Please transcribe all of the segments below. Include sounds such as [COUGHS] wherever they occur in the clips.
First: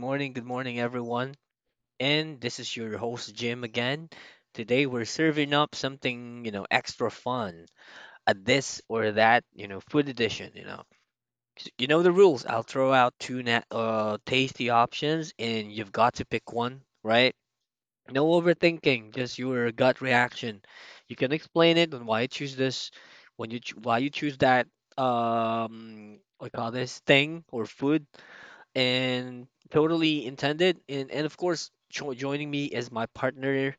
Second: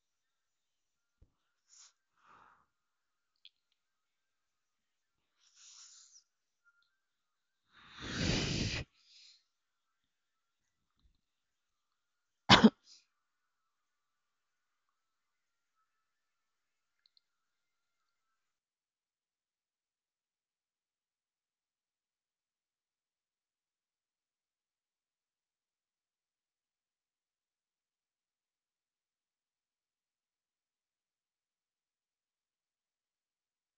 Good morning, everyone. And this is your host, Jim, again. Today, we're serving up something extra fun a this or that food edition. You know the rules. I'll throw out two tasty options, and you've got to pick one, right? No overthinking, just your gut reaction. You can explain it and why you choose this, why you choose that, what do you call this thing or food and totally intended. And of course, joining me is my partner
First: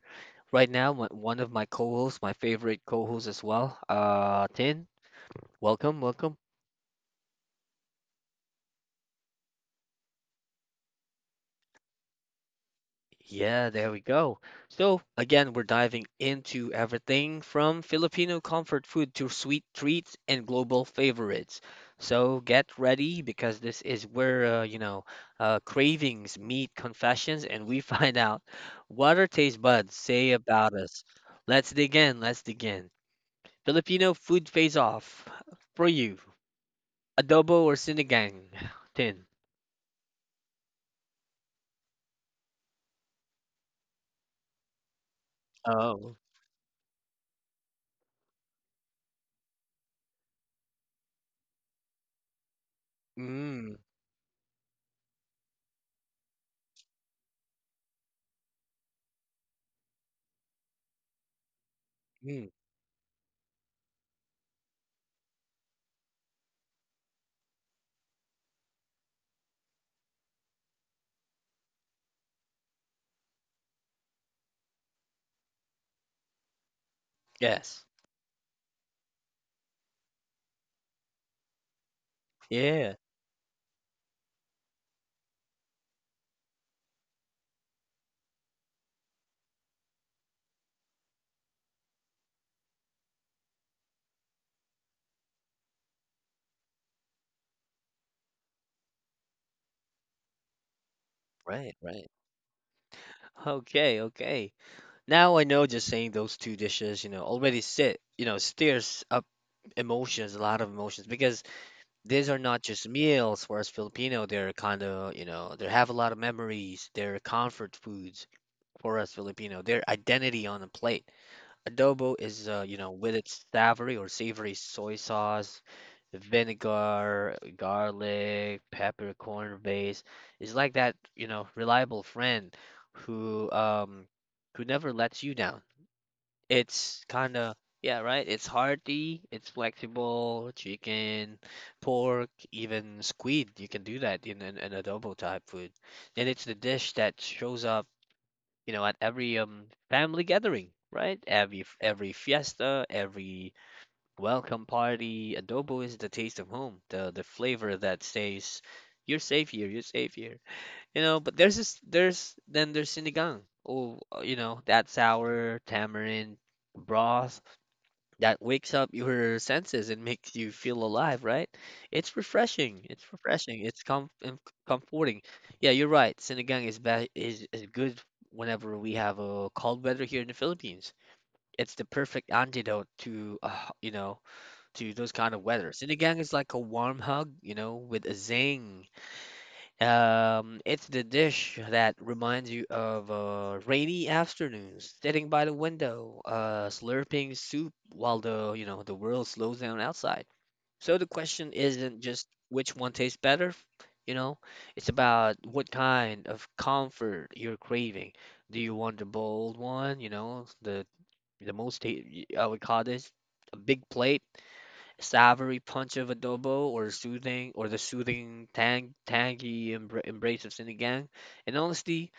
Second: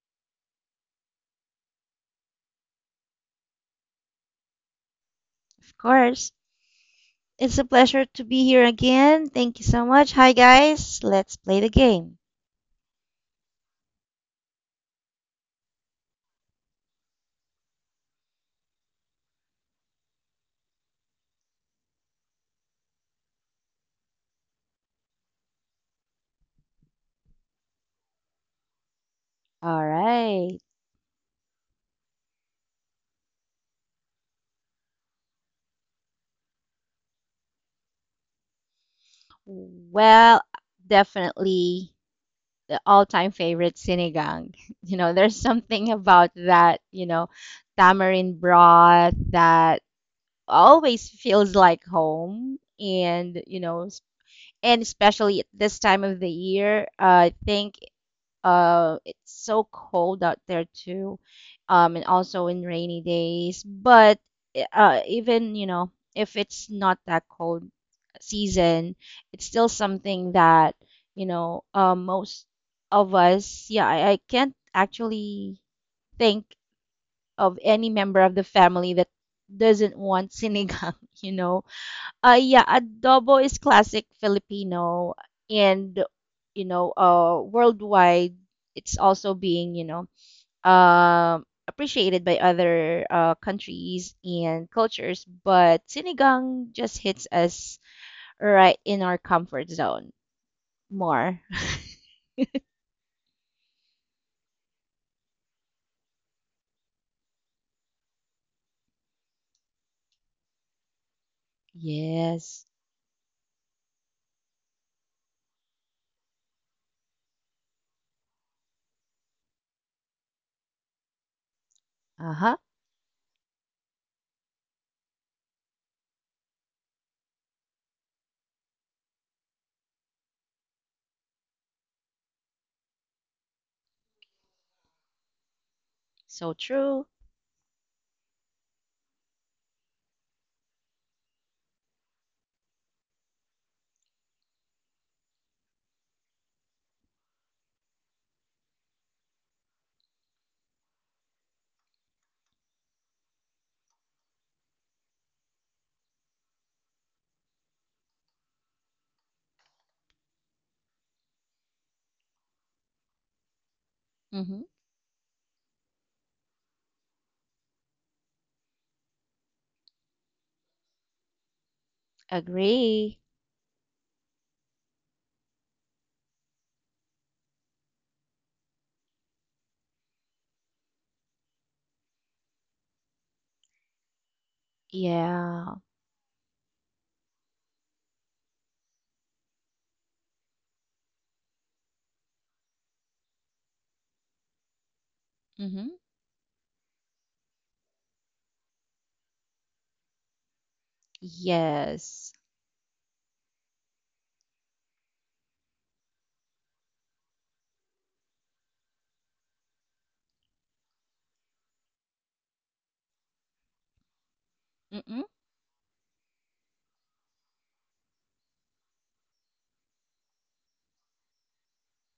right now, one of my co-hosts, my favorite co-host as well. Tin, Of welcome, course. welcome. It's a pleasure to be here again. Thank you so much. Hi, guys. Let's play the game. Yeah, there we go. So, again, we're diving into everything from Filipino comfort food to sweet treats and global favorites. So, get ready because this is where, cravings meet confessions and we [LAUGHS] find out what our taste All buds say right. about us. Let's dig in. Let's dig in. Filipino food face off for you. Adobo or sinigang? Tin. Well, definitely the all-time favorite sinigang. [LAUGHS] You know, there's something Oh. about that, you know, tamarind broth that always feels like home and, you Mm, know, and especially at this time of the year, I think. It's so cold out there too, and mm. also in rainy days. But even, you know, if it's not that cold season, it's still something that, most of us. Yeah, I can't actually think of Yes. any member of the family that doesn't want sinigang. [LAUGHS] You know, yeah, Yeah. adobo is classic Filipino, and, you know, worldwide, it's also being, you know, appreciated by other countries and cultures. But sinigang just hits us right in our comfort zone more. Right, right. Okay, okay. Now I know just saying those two dishes already stirs up emotions, a lot of emotions, because these are not Yes. just meals for us Filipino. They're kind of they have a lot of memories. They're comfort foods for us Filipino. They're identity on a plate. Adobo is, Uh-huh. With its savory or savory soy sauce, vinegar, garlic, peppercorn base, is like that reliable friend who um who never lets you down. So It's true. kind of yeah, right? It's hearty, it's flexible, chicken, pork, even squid. You can do that in an adobo type food. And it's the dish that shows up at every family gathering, right? Every fiesta, every welcome party, adobo is the taste of home, the flavor that says you're safe here, you're safe here. You know, but there's this, there's then there's sinigang. Oh, Mm-hmm. that sour tamarind broth that wakes up your senses and makes you feel alive, right? It's refreshing. It's Agree. refreshing. It's comforting. Yeah, you're right. Sinigang is good whenever we have a cold weather here in the Philippines. It's the perfect antidote to those kind of weather. Yeah. Sinigang is like a warm hug with a zing. It's the dish that reminds you of rainy afternoons, sitting by the Mm-hmm. window, slurping soup while the world slows down outside. So the question isn't just Yes. which one tastes better, you know, it's about what kind of comfort you're craving. Do you want the bold one, the most ta- I would call this a big plate, Mm-hmm. savory punch of adobo or soothing or the soothing tangy embrace of sinigang. And honestly,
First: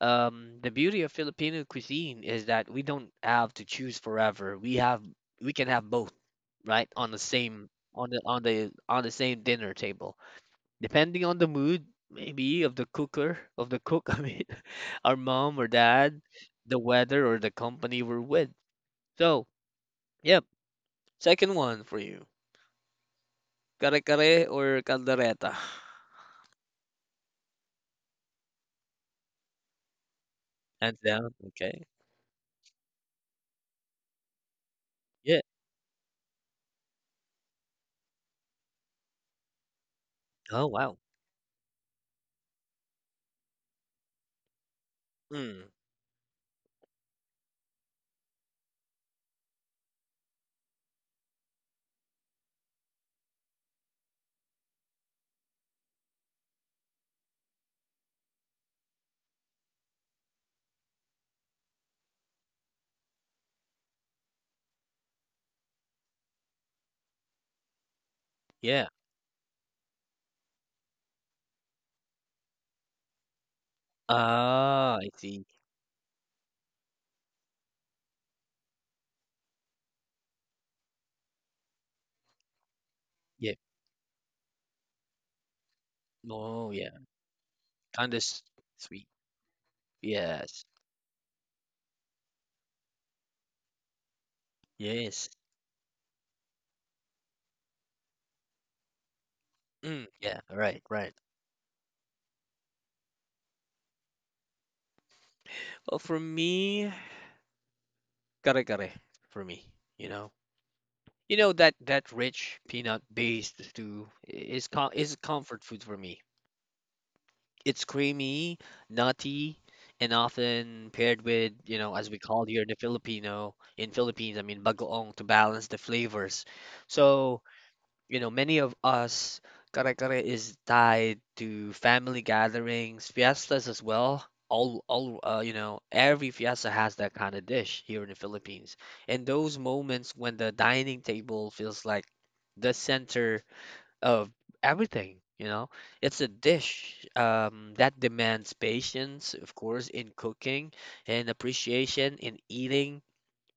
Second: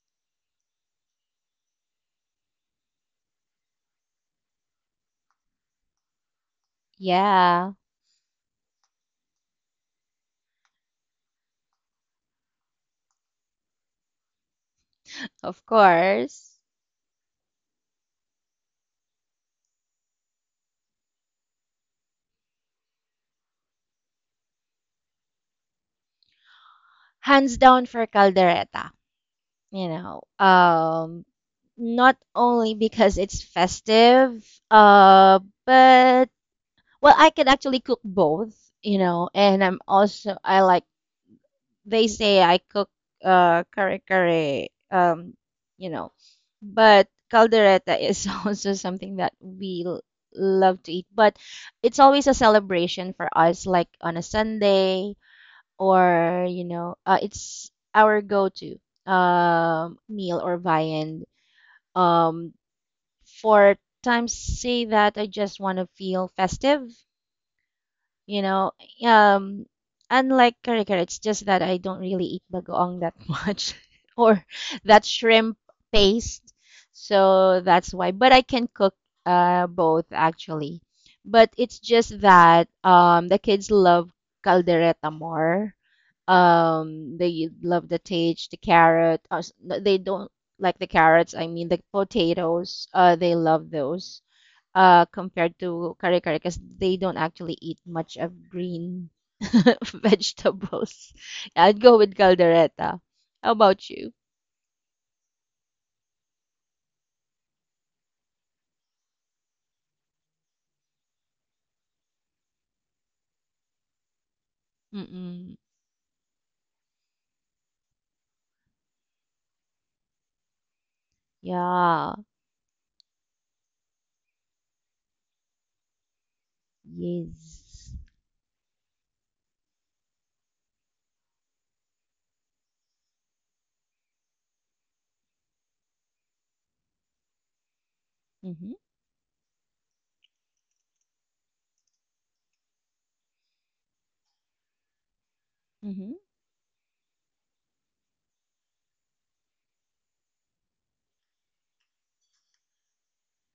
the beauty of Filipino cuisine is that we don't have to choose forever. We can have both, right? On the same Yeah. on the on the on the same dinner table. Depending on the mood, maybe of the cooker, of the cook, [LAUGHS] I mean, our mom Of or dad, course. the weather or the company we're with. So, yep, second one for you. Kare-kare or Caldereta, Hands down for caldereta, you know, hands down. Okay. not only because it's festive, Yeah. uh but well, I can actually cook both, you know, and I'm also, I Oh like, wow. they say I cook kare kare, Hmm. you know, but caldereta is [LAUGHS] also something that we love to eat, but it's always a celebration for us, like on a Sunday or, it's our go-to meal or viand um for times say that I just want to feel festive, you know, Yeah. um unlike kare kare. It's just that I don't really eat bagoong that [LAUGHS] much, or Ah, that I see. shrimp paste. So that's why. But I can cook both actually. But it's just that, the Yeah. kids love caldereta more. Oh yeah. They love the Kind of tage, the sweet. carrot. No, they don't Yes. like the carrots. I mean the potatoes. They love those. Yes. Compared to kare kare, because they don't actually eat much of green [LAUGHS] Mm, yeah. Right. Right. vegetables. I'd go with caldereta. How about you? Well, for me, kare-kare. For me, you know, you know that rich peanut based stew is Mm-mm. comfort food for me. It's creamy, nutty, and often paired with as we Yeah. call here in the Filipino, in Philippines, I mean, bagoong to balance the flavors. So, Yes. Many of us, kare kare is tied to family gatherings, fiestas as well. Every fiesta has that kind of dish here in the Mm-hmm. Philippines. And those moments when the dining table feels like the center of everything. Mm-hmm. It's a dish that demands patience, of course, in cooking and appreciation in eating.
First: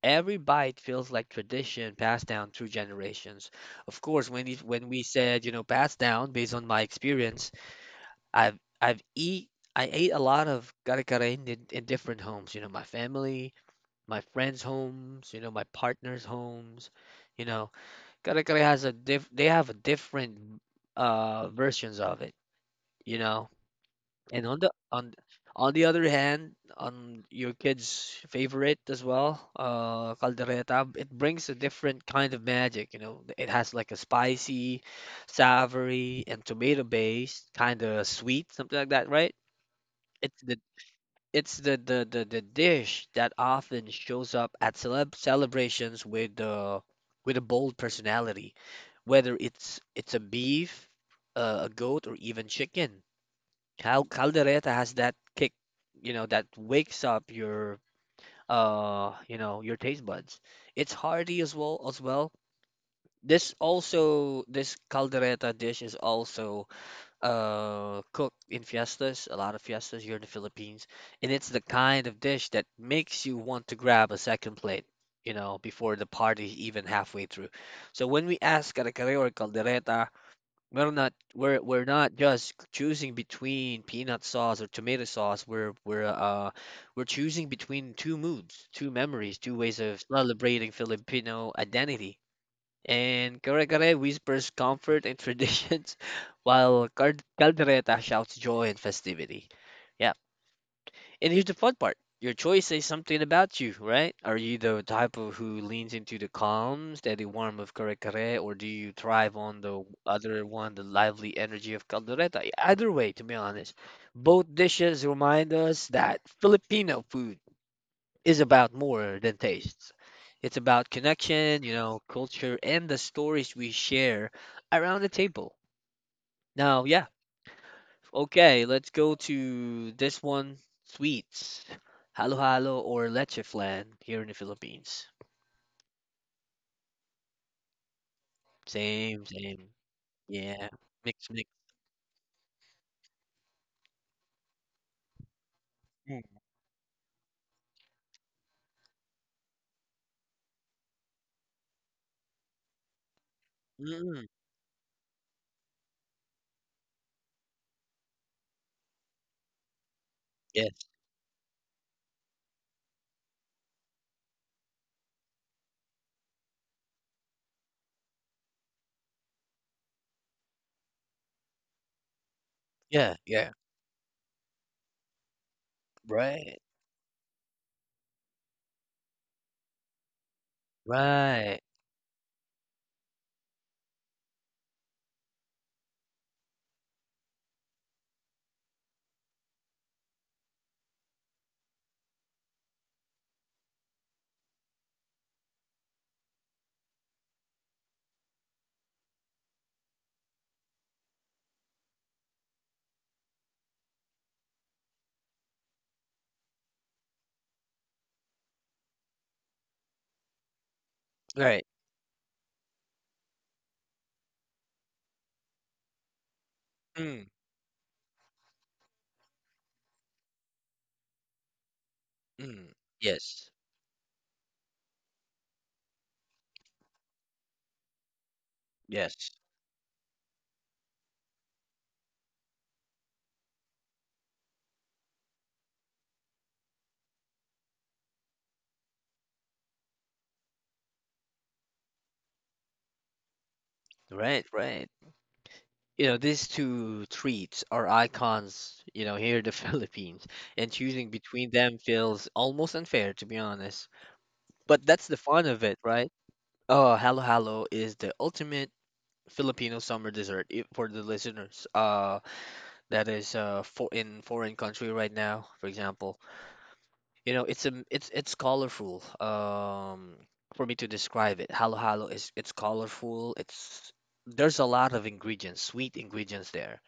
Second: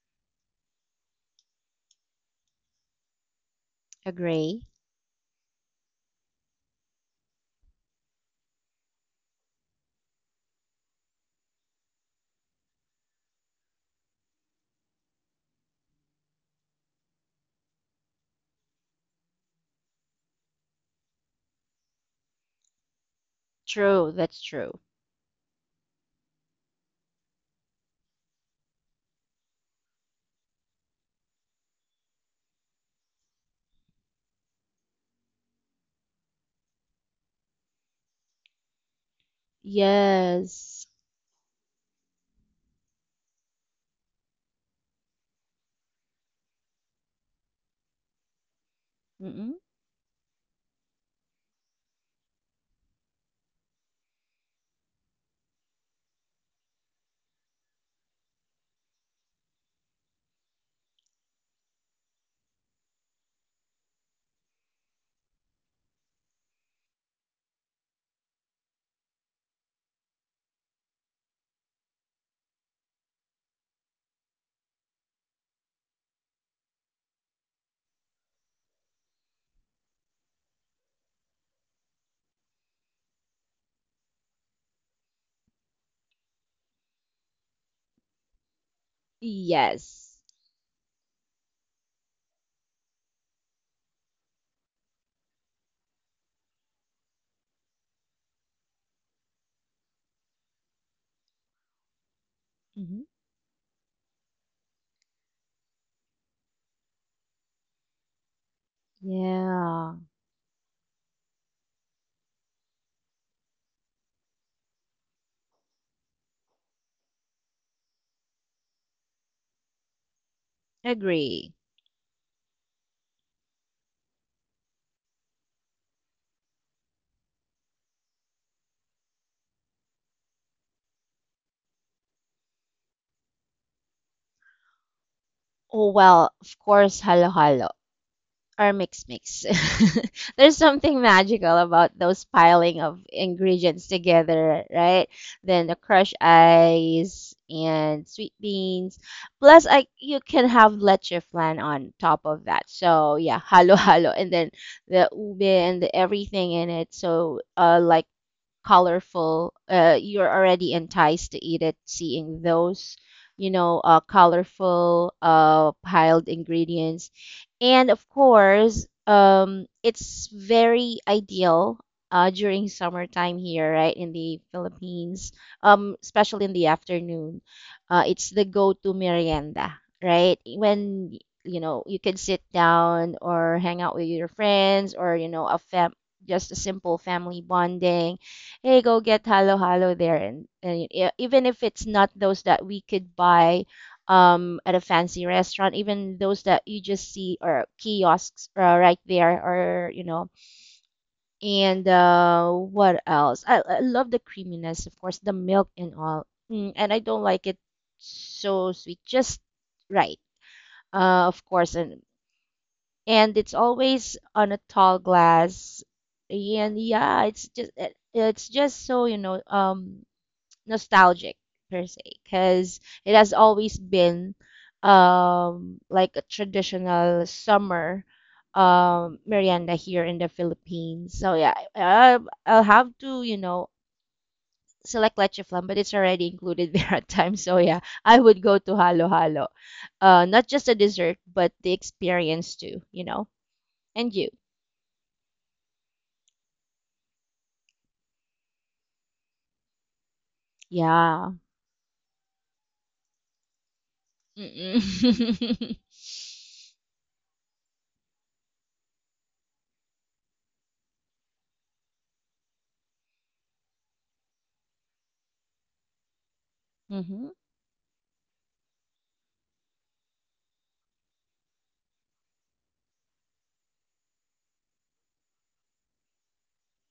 Every bite feels like tradition passed down through generations. Of course, Agree. when we said, passed down based on my experience, I've I've eat I ate a lot of kare kare in different homes, you know, my family, my friends' homes, you know, my partner's homes, you know Kare Kare has a diff they have a different versions of it, you know. True. That's And true. On the other hand, on your kid's favorite as well, Caldereta, it brings a different kind of magic. It has like a spicy, savory, and tomato based, kind of sweet, something like that, right? It's the Yes. it's the dish that often shows up at celebrations with a bold personality whether Mm-mm. it's a beef, a goat, or even chicken. Caldereta has that kick, that wakes up your taste buds. It's hearty as well. This caldereta dish is also cooked in fiestas, a lot of fiestas here in the Philippines, and it's the kind of dish that makes you want to grab a second plate. Before the party's even halfway through. So when we ask Kare Kare or Caldereta, we're not just choosing between peanut sauce or tomato sauce. We're choosing between two moods, two memories, two ways of Yes. celebrating Filipino identity. And kare-kare whispers comfort and traditions, [LAUGHS] while caldereta shouts joy and festivity. Yeah, and here's the fun part. Your choice says Mm-hmm. something about you, right? Are you the type of who leans into the calm, steady warmth of Kare or do you thrive on the Yeah. other one, the lively energy of Caldereta? Either way, to be honest, both dishes remind us that Filipino food is about more than tastes. It's about Agree. connection, culture, and the stories we share around the table. Now, yeah, okay, let's go to this one. Sweets. Halo halo or leche flan here in the Philippines. Oh, well, of course, halo halo or mix Same, mix. [LAUGHS] same. There's Yeah. something Mix, mix. magical about those piling of ingredients together, right? Then the crushed ice and sweet beans. Plus, I you can have leche flan on top of that. So yeah, [LAUGHS] halo halo, Mm, and then the ube and the everything in it. So like colorful, you're already yes. enticed to eat it, seeing those, colorful, piled ingredients. And of course, it's very ideal during Yeah, summertime yeah. here, right, in the Philippines, especially in Right. the afternoon. It's the go-to merienda, right? When, you Right. know, you can sit down or hang out with your friends, or, you know, a fam just a simple family bonding. Hey, go get halo halo there. And even if it's not those that we could buy, at a fancy restaurant, even those that you just see, or kiosks right there, or you know. And What else? I love the creaminess, of course, the milk and all. Mm, and I don't like it so sweet, just right. Of Right. course, and it's always on a tall glass. And yeah, Mm, it's just so, you know, nostalgic per se, mm. because it has Yes. always been, like a traditional summer Yes. merienda here in the Philippines. So yeah, I'll have to, select leche flan, but it's already included [LAUGHS] there at times. So yeah, I would go to halo halo. Not just the dessert, but the experience too. You know, and you, Right, right. These two treats are icons, here in the [LAUGHS] Philippines, and choosing yeah. between them feels almost unfair, to be honest. But that's the fun of Mm-mm. it, [LAUGHS] right? Oh, halo halo is the ultimate Filipino summer dessert for the listeners. That is for in foreign country right now, for example. Mhm. You know, it's a it's it's colorful. For me to describe it, halo halo is it's colorful. It's There's a lot of ingredients, sweet ingredients there.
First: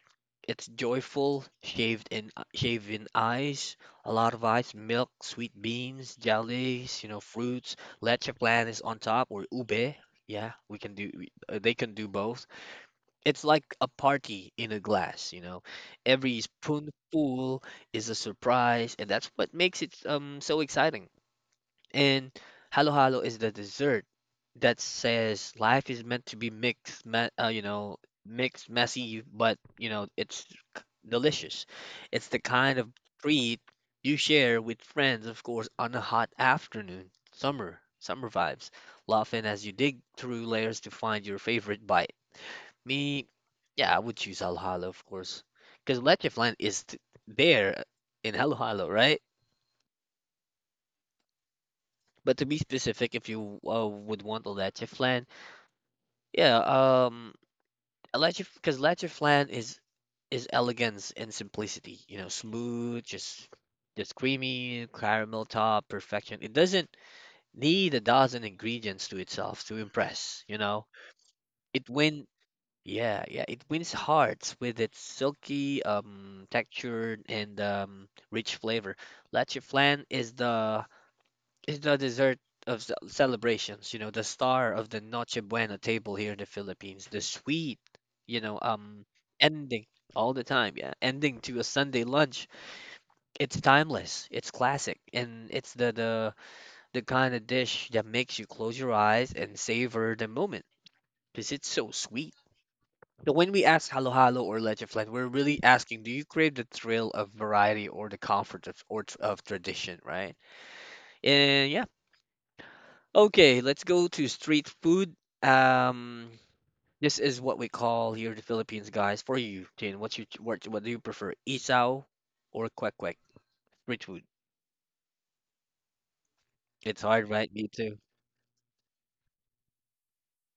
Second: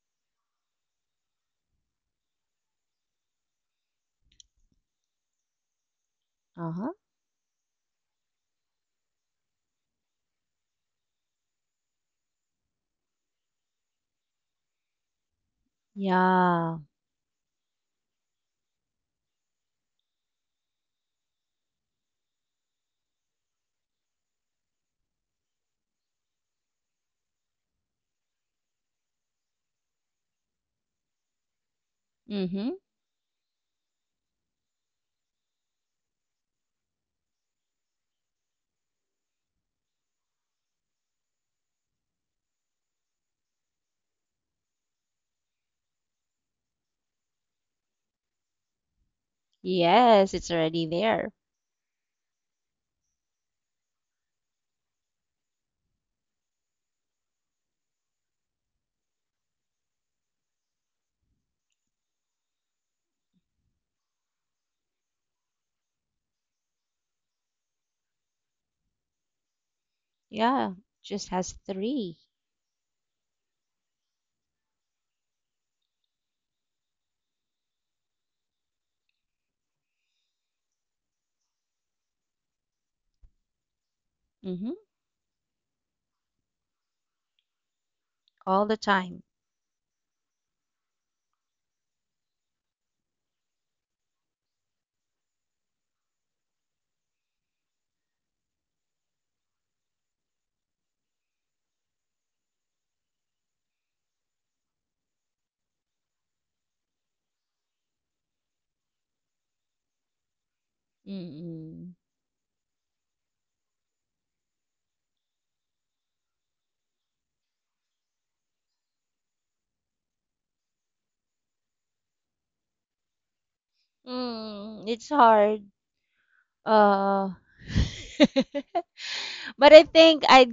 It's joyful, shaved in shaven ice, a lot of ice, milk, sweet beans, Uh huh. jellies, fruits. Leche plan is on top or ube. Yeah, we can do. They can do both. It's like a party in a glass. Every Yeah. spoonful is a surprise, and that's what makes it so exciting. And halo halo is the dessert that says life is meant to be mixed, messy, but it's c- delicious. It's the Mm-hmm. kind of treat you share with friends, of course, on a hot afternoon, summer, summer vibes, laughing as you dig through layers to find your favorite bite. Me, yeah, I would choose halo halo, of course, because leche flan is t there in halo halo, right? Yes, it's already there. But to be specific, if you would want a leche flan, yeah, a leche because leche flan is elegance and simplicity. You know, smooth, just creamy, caramel top, perfection. It doesn't need a dozen ingredients to itself to impress. You Yeah, know, just has it three. win. Yeah, yeah, it wins hearts with its silky texture and rich flavor. Leche flan is the It's the dessert of celebrations, the star Mm-hmm. of the Noche Buena table here in the Philippines, the sweet, you know, All the um, time. ending all the time, yeah, ending to a Sunday lunch. It's timeless, it's classic, and it's the kind of dish that makes you close your eyes and savor the moment because it's so sweet. So when we ask halo halo or leche flan, we're really asking, do you crave the thrill of variety or the comfort of tradition, right? And yeah, Mm-mm. okay, let's go to street food. Um, this is what we call here in the Philippines, guys. For you, Tin, what do you prefer, isaw or kwek kwek? Street food. Mm, it's hard. It's hard, Uh, right? Me too. [LAUGHS] but I think I'd,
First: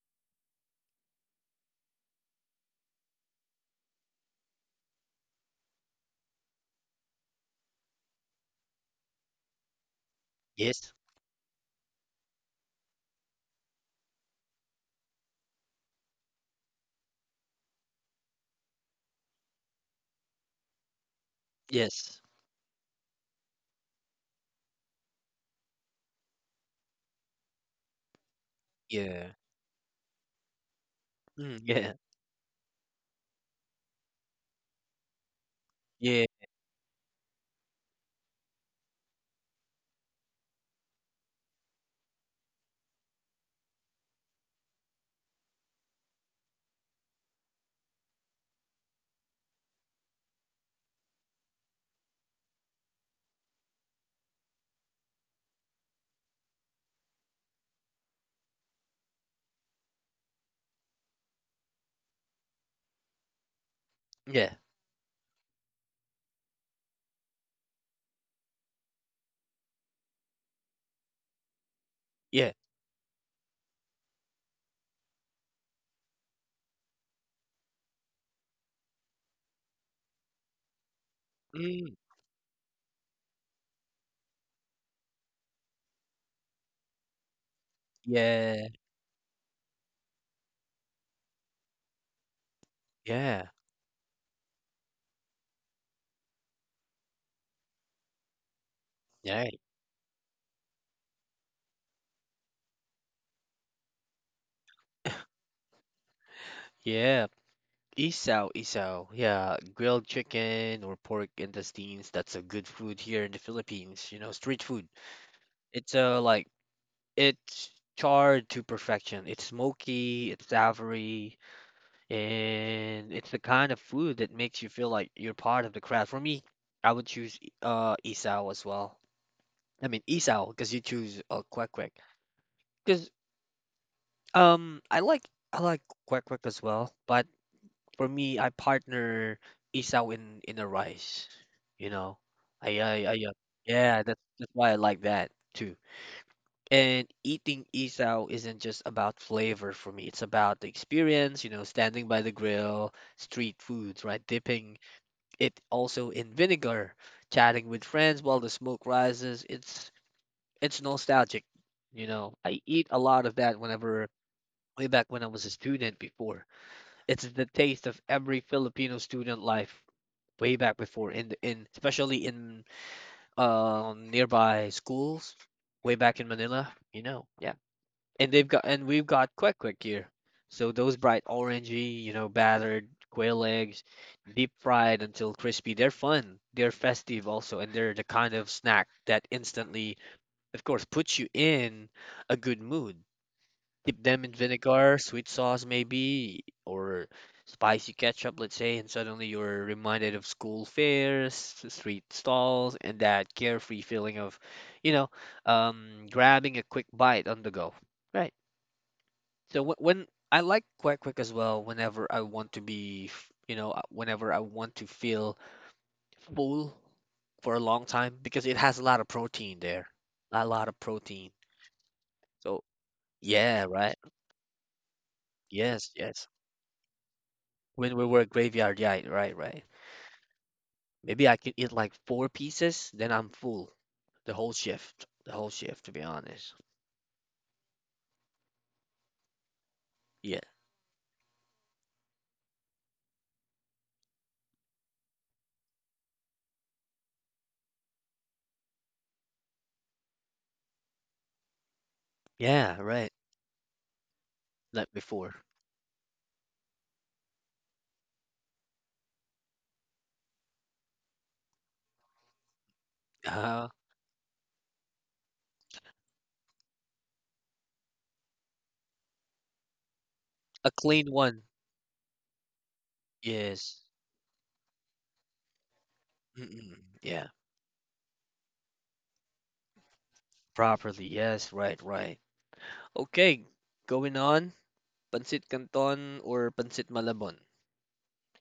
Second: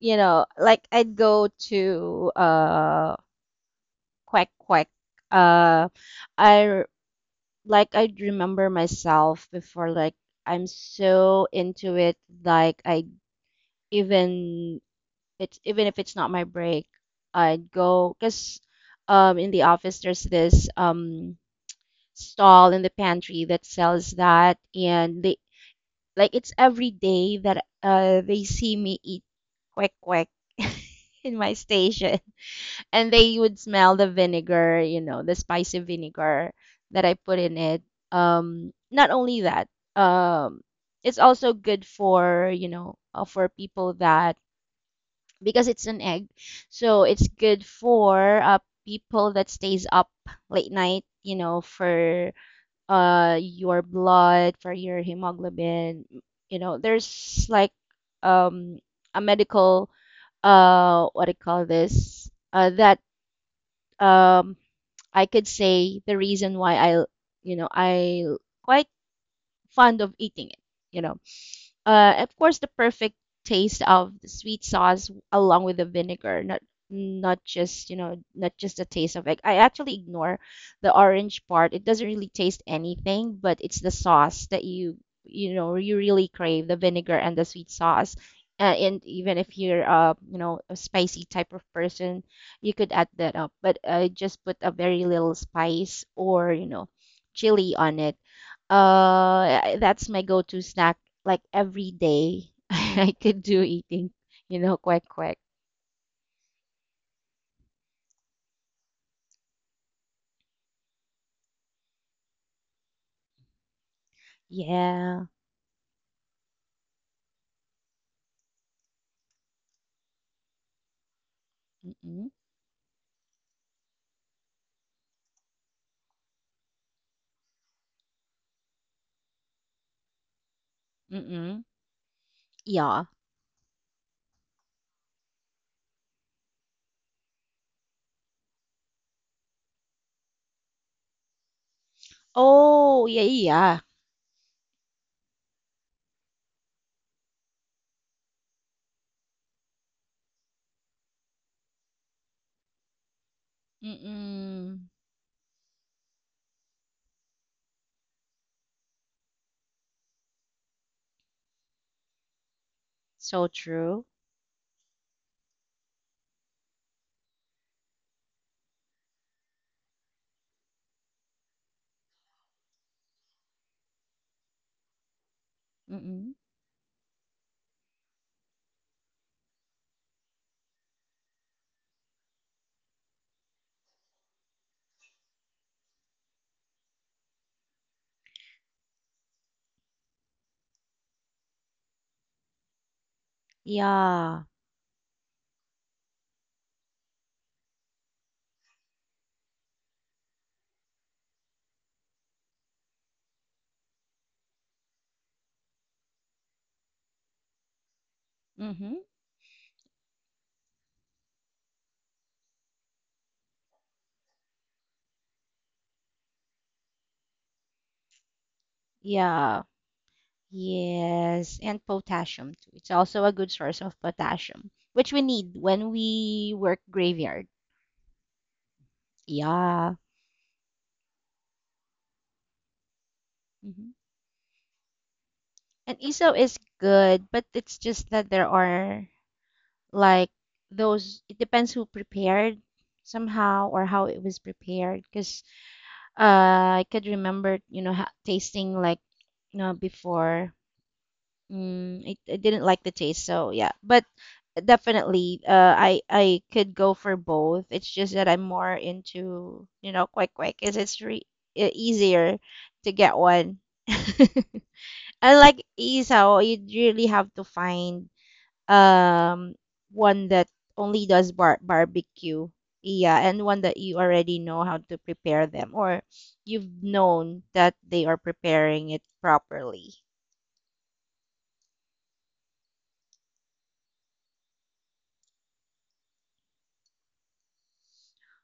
like I'd go to quack quack. Uh, I r- like I'd remember myself before, like I'm Yes. so into it, like, I even it's, even if it's not my break, I'd go because, in the office there's this Yes. stall in the pantry that sells that, and they, like, it's every day that they see me eat Yeah. quack quack [LAUGHS] in my Mm, yeah. station, and they would smell the vinegar, you know, the spicy Yeah. vinegar that I put in it. Not only that, um it's also good for, for people that, because it's an egg. So it's good for people that stays up late night, you know, for your blood, for your hemoglobin. You know, there's like um a medical what do you call this? That, Yeah. um I could say the reason why I you know I quite fond of eating it. You know, of Yeah. course, the perfect taste of the sweet sauce along with the vinegar, not just the taste of it. I actually ignore the orange part. It Mm, doesn't really taste anything, but it's the sauce that you really crave, the vinegar and the sweet sauce. yeah. And even if you're a spicy type of person, you could add that Yeah. up. But I just put a very little spice, or, chili on it. Yeah. That's my go-to snack, like every day. [LAUGHS] I could do eating, you know, quite quick. Yeah. Isaw, isaw. Yeah, grilled chicken or pork intestines. That's a good food here in the Philippines. Street food. Yeah. It's uh like It's charred to perfection. It's smoky, it's savory, Mm-mm. and it's the kind of food that makes you feel like you're part of the crowd. For me, I would choose isao as well. I mean isao because you choose Mm-mm. kwek Yeah. because um I like I like kwek as well, but for me I partner isao in a rice. You know, Oh, I yeah, yeah. yeah that's why I like that too. And eating isaw isn't just about flavor for me. It's about the experience, you know, standing by the grill, street Yeah. foods, right? Dipping Mm-mm. it also in vinegar, chatting with friends while the smoke rises. It's nostalgic, you know. I eat a lot of So that true. whenever way back when I was a student before. It's the taste of every Filipino student life way back before in especially in nearby schools way back in Mm-mm. Manila, you know. Yeah and we've got quick quick here. So those bright orangey, you know, battered quail eggs, deep fried until crispy. They're fun. They're festive also, and they're the kind of snack that instantly, of course, puts you in a good mood. Dip them in Yeah. vinegar, sweet sauce maybe, or spicy ketchup, let's say, and suddenly you're reminded of school fairs, street stalls, and that carefree feeling of, you know, grabbing a quick bite on the go. Right. Mm-hmm. So when I like Quack Quack as well, whenever I want to be, you know, whenever I want to feel full for a long time because it has a lot of protein Yeah. there, a lot of protein. Yes. And potassium So too. It's also a good yeah, source right. of potassium, which we need Yes, when yes. we work graveyard. When we were graveyard, yeah, right, right. Yeah. Maybe I could eat like four pieces, then I'm full Mm-hmm. The whole shift to And be iso honest. is good, but it's just that there are, like, Yeah, those, it depends who prepared somehow, or how it was prepared, because I could remember, tasting, like, before, I didn't yeah, like the right. taste. So yeah, but Like definitely before, I could go for both. It's just that I'm more into, quick quick, because it's easier to get one, uh, [LAUGHS] unlike isaw. You really have to find um one that a only clean does one. Barbecue, yeah, and one that Yes. you already know how to prepare them, or you've Mm-mm. Yeah, known that they are preparing it properly. properly. Yes, right, right. Okay, going on, Pancit Canton or Pancit Malabon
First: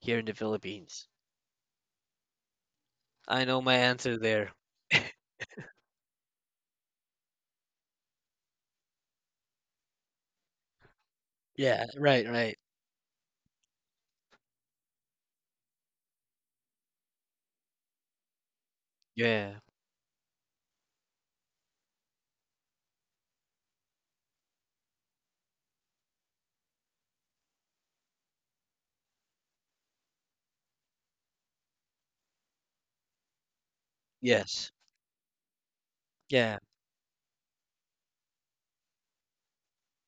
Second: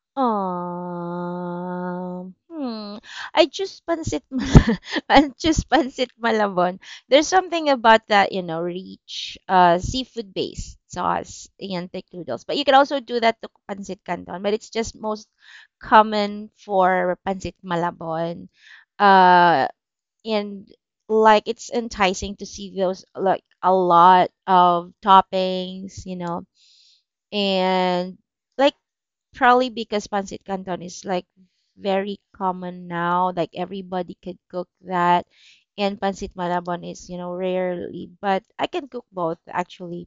here in the Philippines. Hmm. I I know my choose answer pancit there. Mal- [LAUGHS] I choose pancit Malabon. There's something about that, you know, rich seafood based sauce Yeah, and thick right, noodles. right. But you can also do that to pancit canton, but it's just most common for pancit Malabon. Yeah, Uh, and like it's enticing to see those, like, a lot of toppings, you know, and like probably because pancit canton is, like, very common now, like everybody could cook yes, that. And pancit yeah, malabon is, you know, rarely, but I can cook both actually.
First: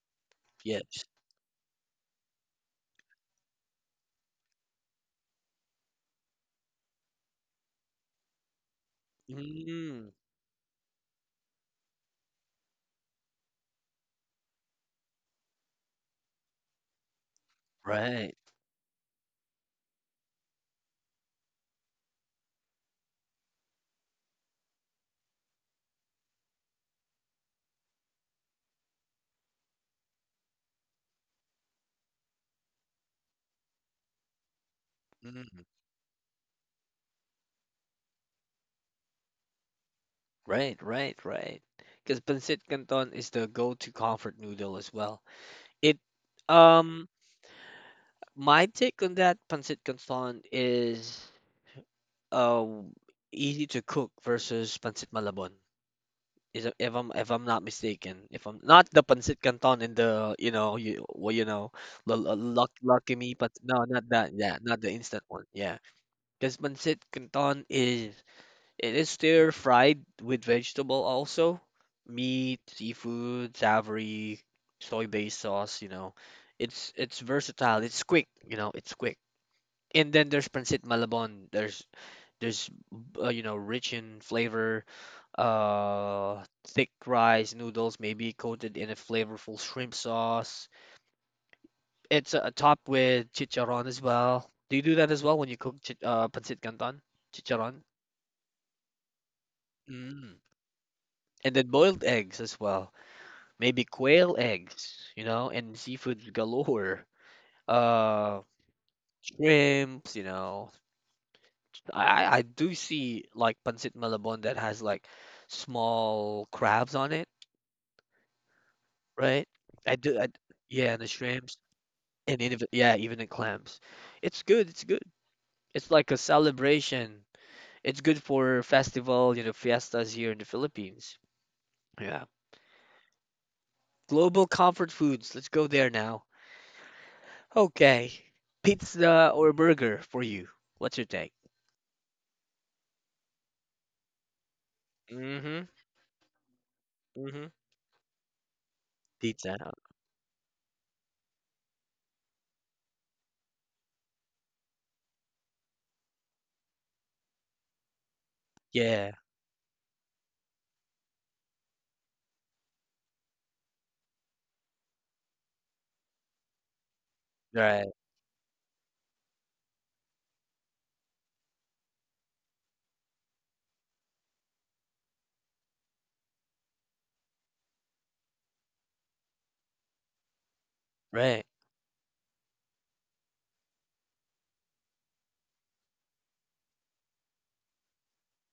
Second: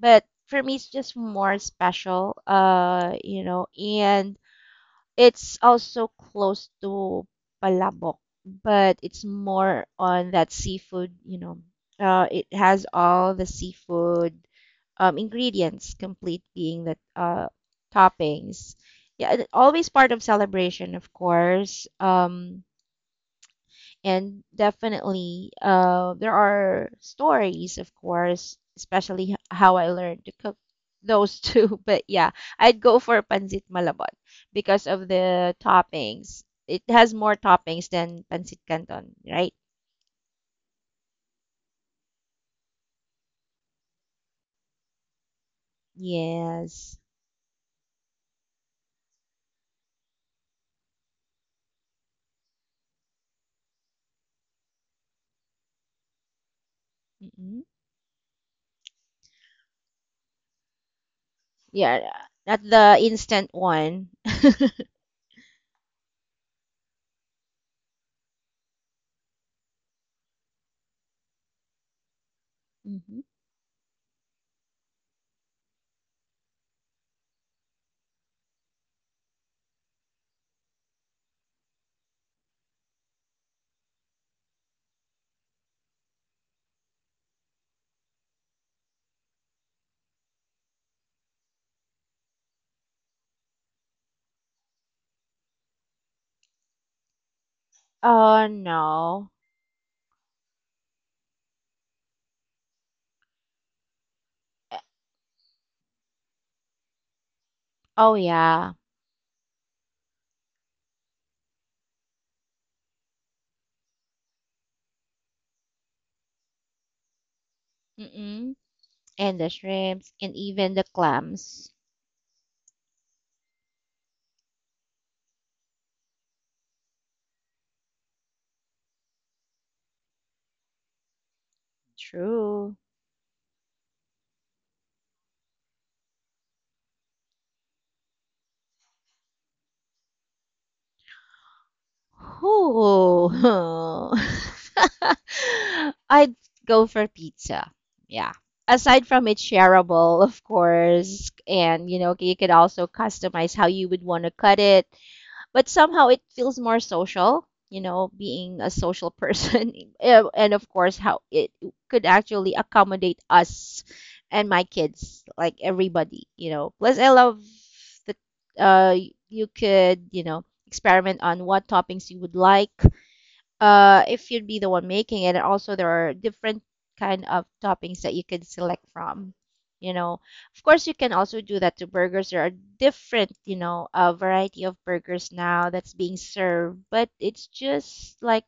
But for me, it's yes. just more special, you know, and it's also close to Palabok, but it's more Mm, on that seafood, you know. It has all the seafood ingredients, complete being the right, toppings. Yeah, and always part of celebration, of course. And definitely, there are stories, of course, especially how I learned to cook those [LAUGHS] two. But yeah, I'd go for pancit malabon because of the mm, toppings. It has more toppings than pancit canton, right? right, right, right. Because Pancit Canton is the go-to comfort noodle as well. It, Yes. um, my take on that Pancit Canton is uh easy to cook versus Pancit Malabon. If I'm not Mm. mistaken, if I'm not the pancit canton and the you know you well you know Yeah, not luck, the lucky me, instant but no, not one. that. Yeah, not the instant one. Yeah, because pancit canton is it is stir fried with vegetable also, meat, [LAUGHS] Hmm. seafood, savory, soy-based sauce. You know, it's versatile. It's quick. You know, it's quick. And then there's pancit malabon. There's you know rich in flavor thick rice noodles maybe coated in a flavorful shrimp sauce. It's topped with chicharron as well. Do you do that as well when you cook chit pancit canton? Chicharron? Oh, no. Mm. And then boiled eggs as well. Maybe quail Uh, eggs, you know, and seafood galore. oh, Uh yeah. shrimps, you know. I do see like pancit malabon that has like small crabs on it, Mm-mm. And right? the I shrimps do I, and even the yeah, and the shrimps. clams. And it, yeah, even in clams. It's good, it's good. It's like a celebration. It's good for festival, you know, fiestas here in the Philippines. Yeah. True. Global comfort foods. Let's go there now. Okay. Pizza or burger for you? What's your take? Oh, Mm-hmm. [LAUGHS] I'd go for Mm-hmm. pizza. Yeah. Aside from it's Pizza. shareable, of course, and, you could also customize how you would want to cut it, but somehow it feels more social, being a Yeah. social person. [LAUGHS] And of course how it could actually accommodate us and my kids, like everybody, plus I love Right. that, uh you could, experiment on what toppings you would like, if you'd be the one making it. And also there are different kind of toppings that you can select from, you know of course you can Right. also do that to burgers, there are different, a variety of burgers now that's being served, but it's just, like,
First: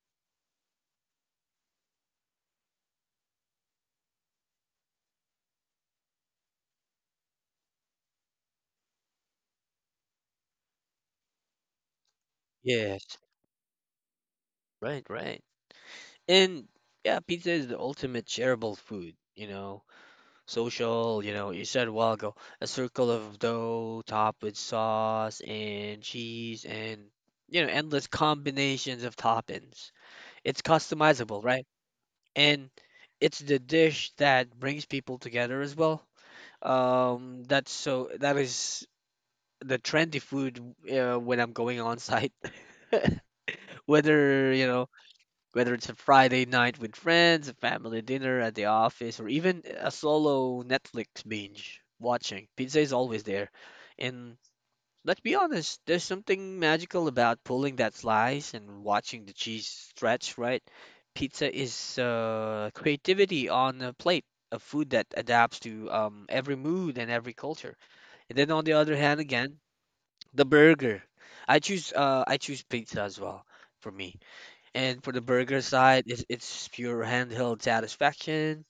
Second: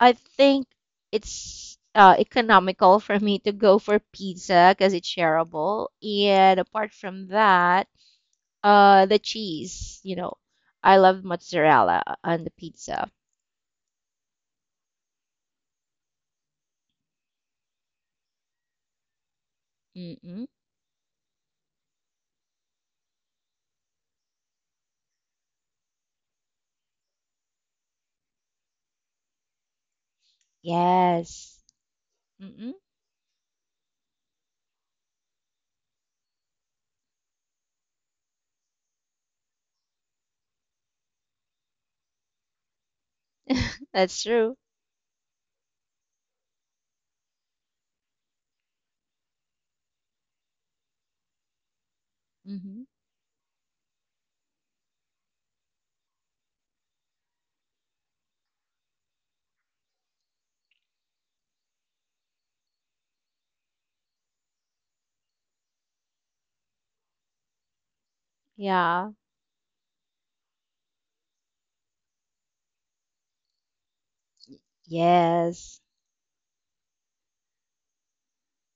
I think it's economical [LAUGHS] for me to go for pizza because it's shareable. And apart from that, the cheese, I love mozzarella on the pizza. Yes. Right. Right. And yeah, pizza is the ultimate shareable food, you know. Mm-mm. Social, you know, you said a while ago, a circle of dough topped with sauce and cheese and, you know, endless combinations of toppings. It's customizable, Yes. right? And Mm-mm. it's the dish that brings people together as well. That is the trendy food when I'm going on site. [LAUGHS] [LAUGHS] That's true. Whether, you know, whether it's a Friday night with friends, a family dinner at the office, or even a solo Netflix binge watching, Mm-hmm. pizza is always there. And let's be honest, there's something magical about pulling that slice and watching the cheese stretch, right? Pizza is creativity on a plate of food that adapts to every mood and every culture. And then on the other Yeah. hand, again, the burger. I choose pizza as well for me and for the burger Yes. side, it's pure handheld satisfaction.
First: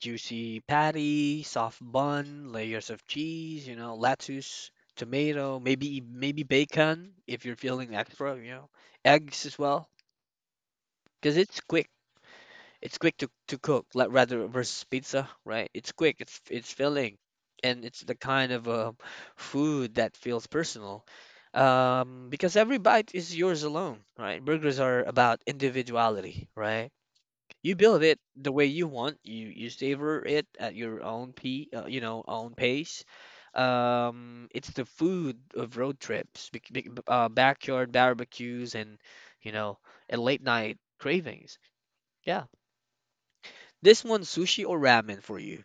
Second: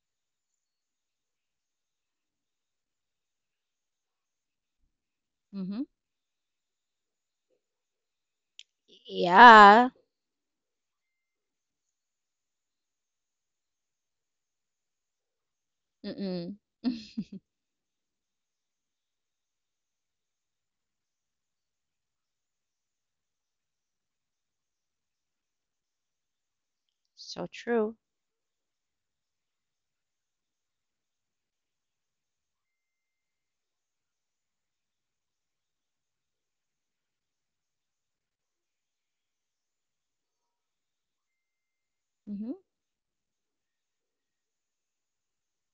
Juicy patty, soft bun, layers of cheese, you know, lettuce, tomato, Mm-hmm. Maybe bacon if you're feeling extra, you know, eggs as well, Yeah. because it's quick. It's quick to cook, like rather versus pizza, right? It's quick, Mm-mm. it's filling, [LAUGHS] and it's the kind of food that feels personal. Because every bite is yours alone, right? Burgers are about individuality, right? So You true. build it the way you want. You savor it at your own p you know own pace. It's the food of road trips, backyard barbecues, and you know, and late night cravings. Yeah, Mm-hmm. this one sushi or ramen for you?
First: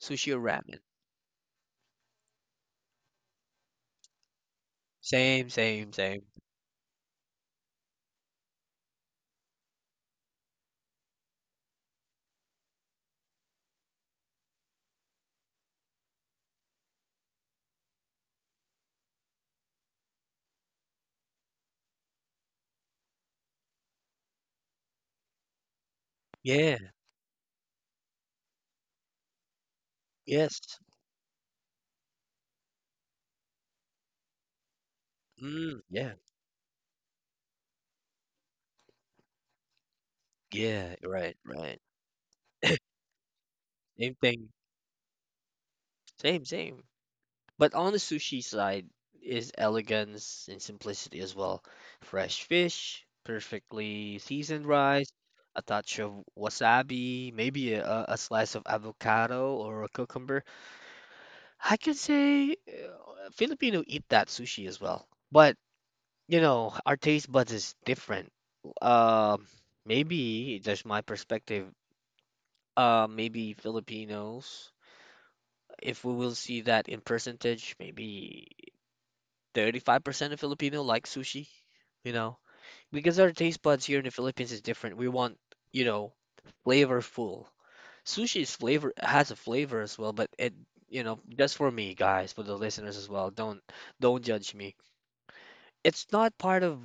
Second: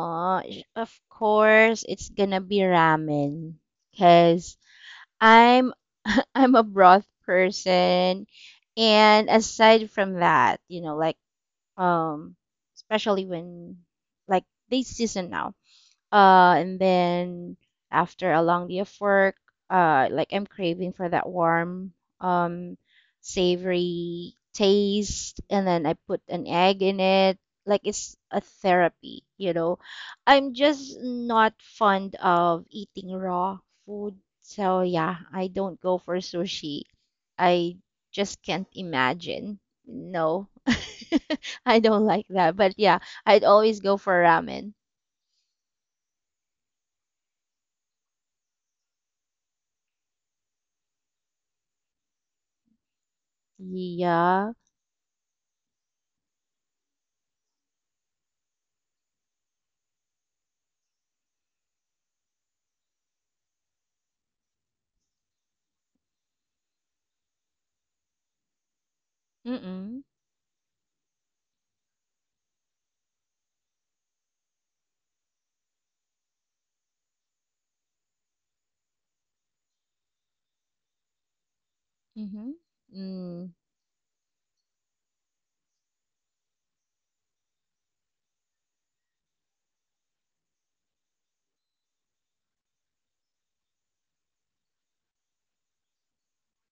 Sushi or ramen? of course, it's gonna be ramen. Cause Same, I'm same, same. [LAUGHS] I'm a broth person, and aside from that, you know, like um, especially when, like, they season now. And then after a long day of work, like I'm craving for that warm, um, savory taste, and then I put an Yeah. egg in it. Like it's a therapy, you know. Yes. I'm just not fond of eating raw food, so yeah, I Mm, don't go yeah. for sushi. I just can't imagine. No, Yeah. Right. [LAUGHS] Right. I don't like that. But yeah, I'd always go Same for thing. ramen. Same. Same. But on the sushi side is elegance and simplicity as well. Fresh fish, perfectly seasoned Yeah. rice, a touch of wasabi, maybe a slice of avocado or a cucumber. I could say Filipino eat that sushi as well. But, you know, our taste buds is different. Um, Mm-mm. maybe just my perspective. Maybe Filipinos, if we will see that in percentage, maybe 35% of Filipino like sushi, you know, Mm-hmm. because our taste Mm. buds here in the Philippines is different. We want, you know, flavorful. Sushi is flavor has a flavor as well, but it, you know, just for me, guys, for the listeners as well, don't judge me. It's not part of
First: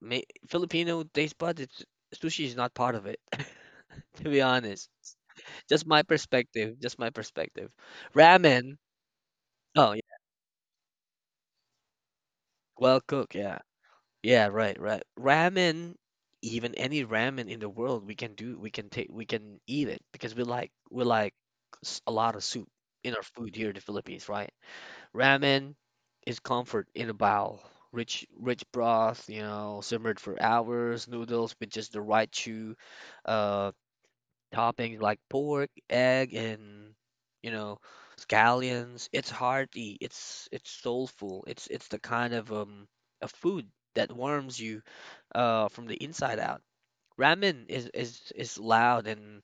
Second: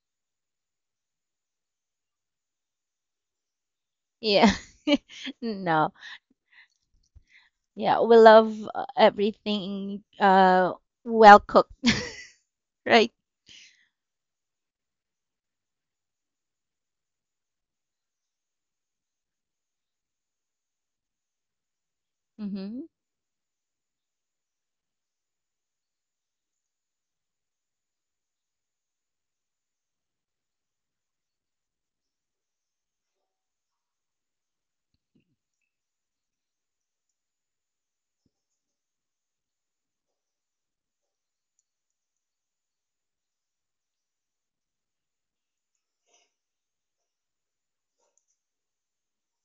ma Filipino taste buds. Sushi is not part of it, [LAUGHS] to be Yeah. honest. [LAUGHS] Just No. my perspective, just my perspective. Yeah, we love Ramen, oh everything yeah, well cooked, [LAUGHS] well right? cooked, yeah. Yeah, right, right. Ramen, even any ramen in the world, we can do, we can take, we can eat it because we like a lot of soup Mm-hmm. in our food here in the Philippines, right? Ramen is comfort in a bowl. Rich broth, you know, simmered for hours. Noodles with just the right chew, uh. Toppings like pork, egg, and you know, scallions. It's hearty. It's soulful. It's the kind of a food that warms you from the inside out. Ramen is loud and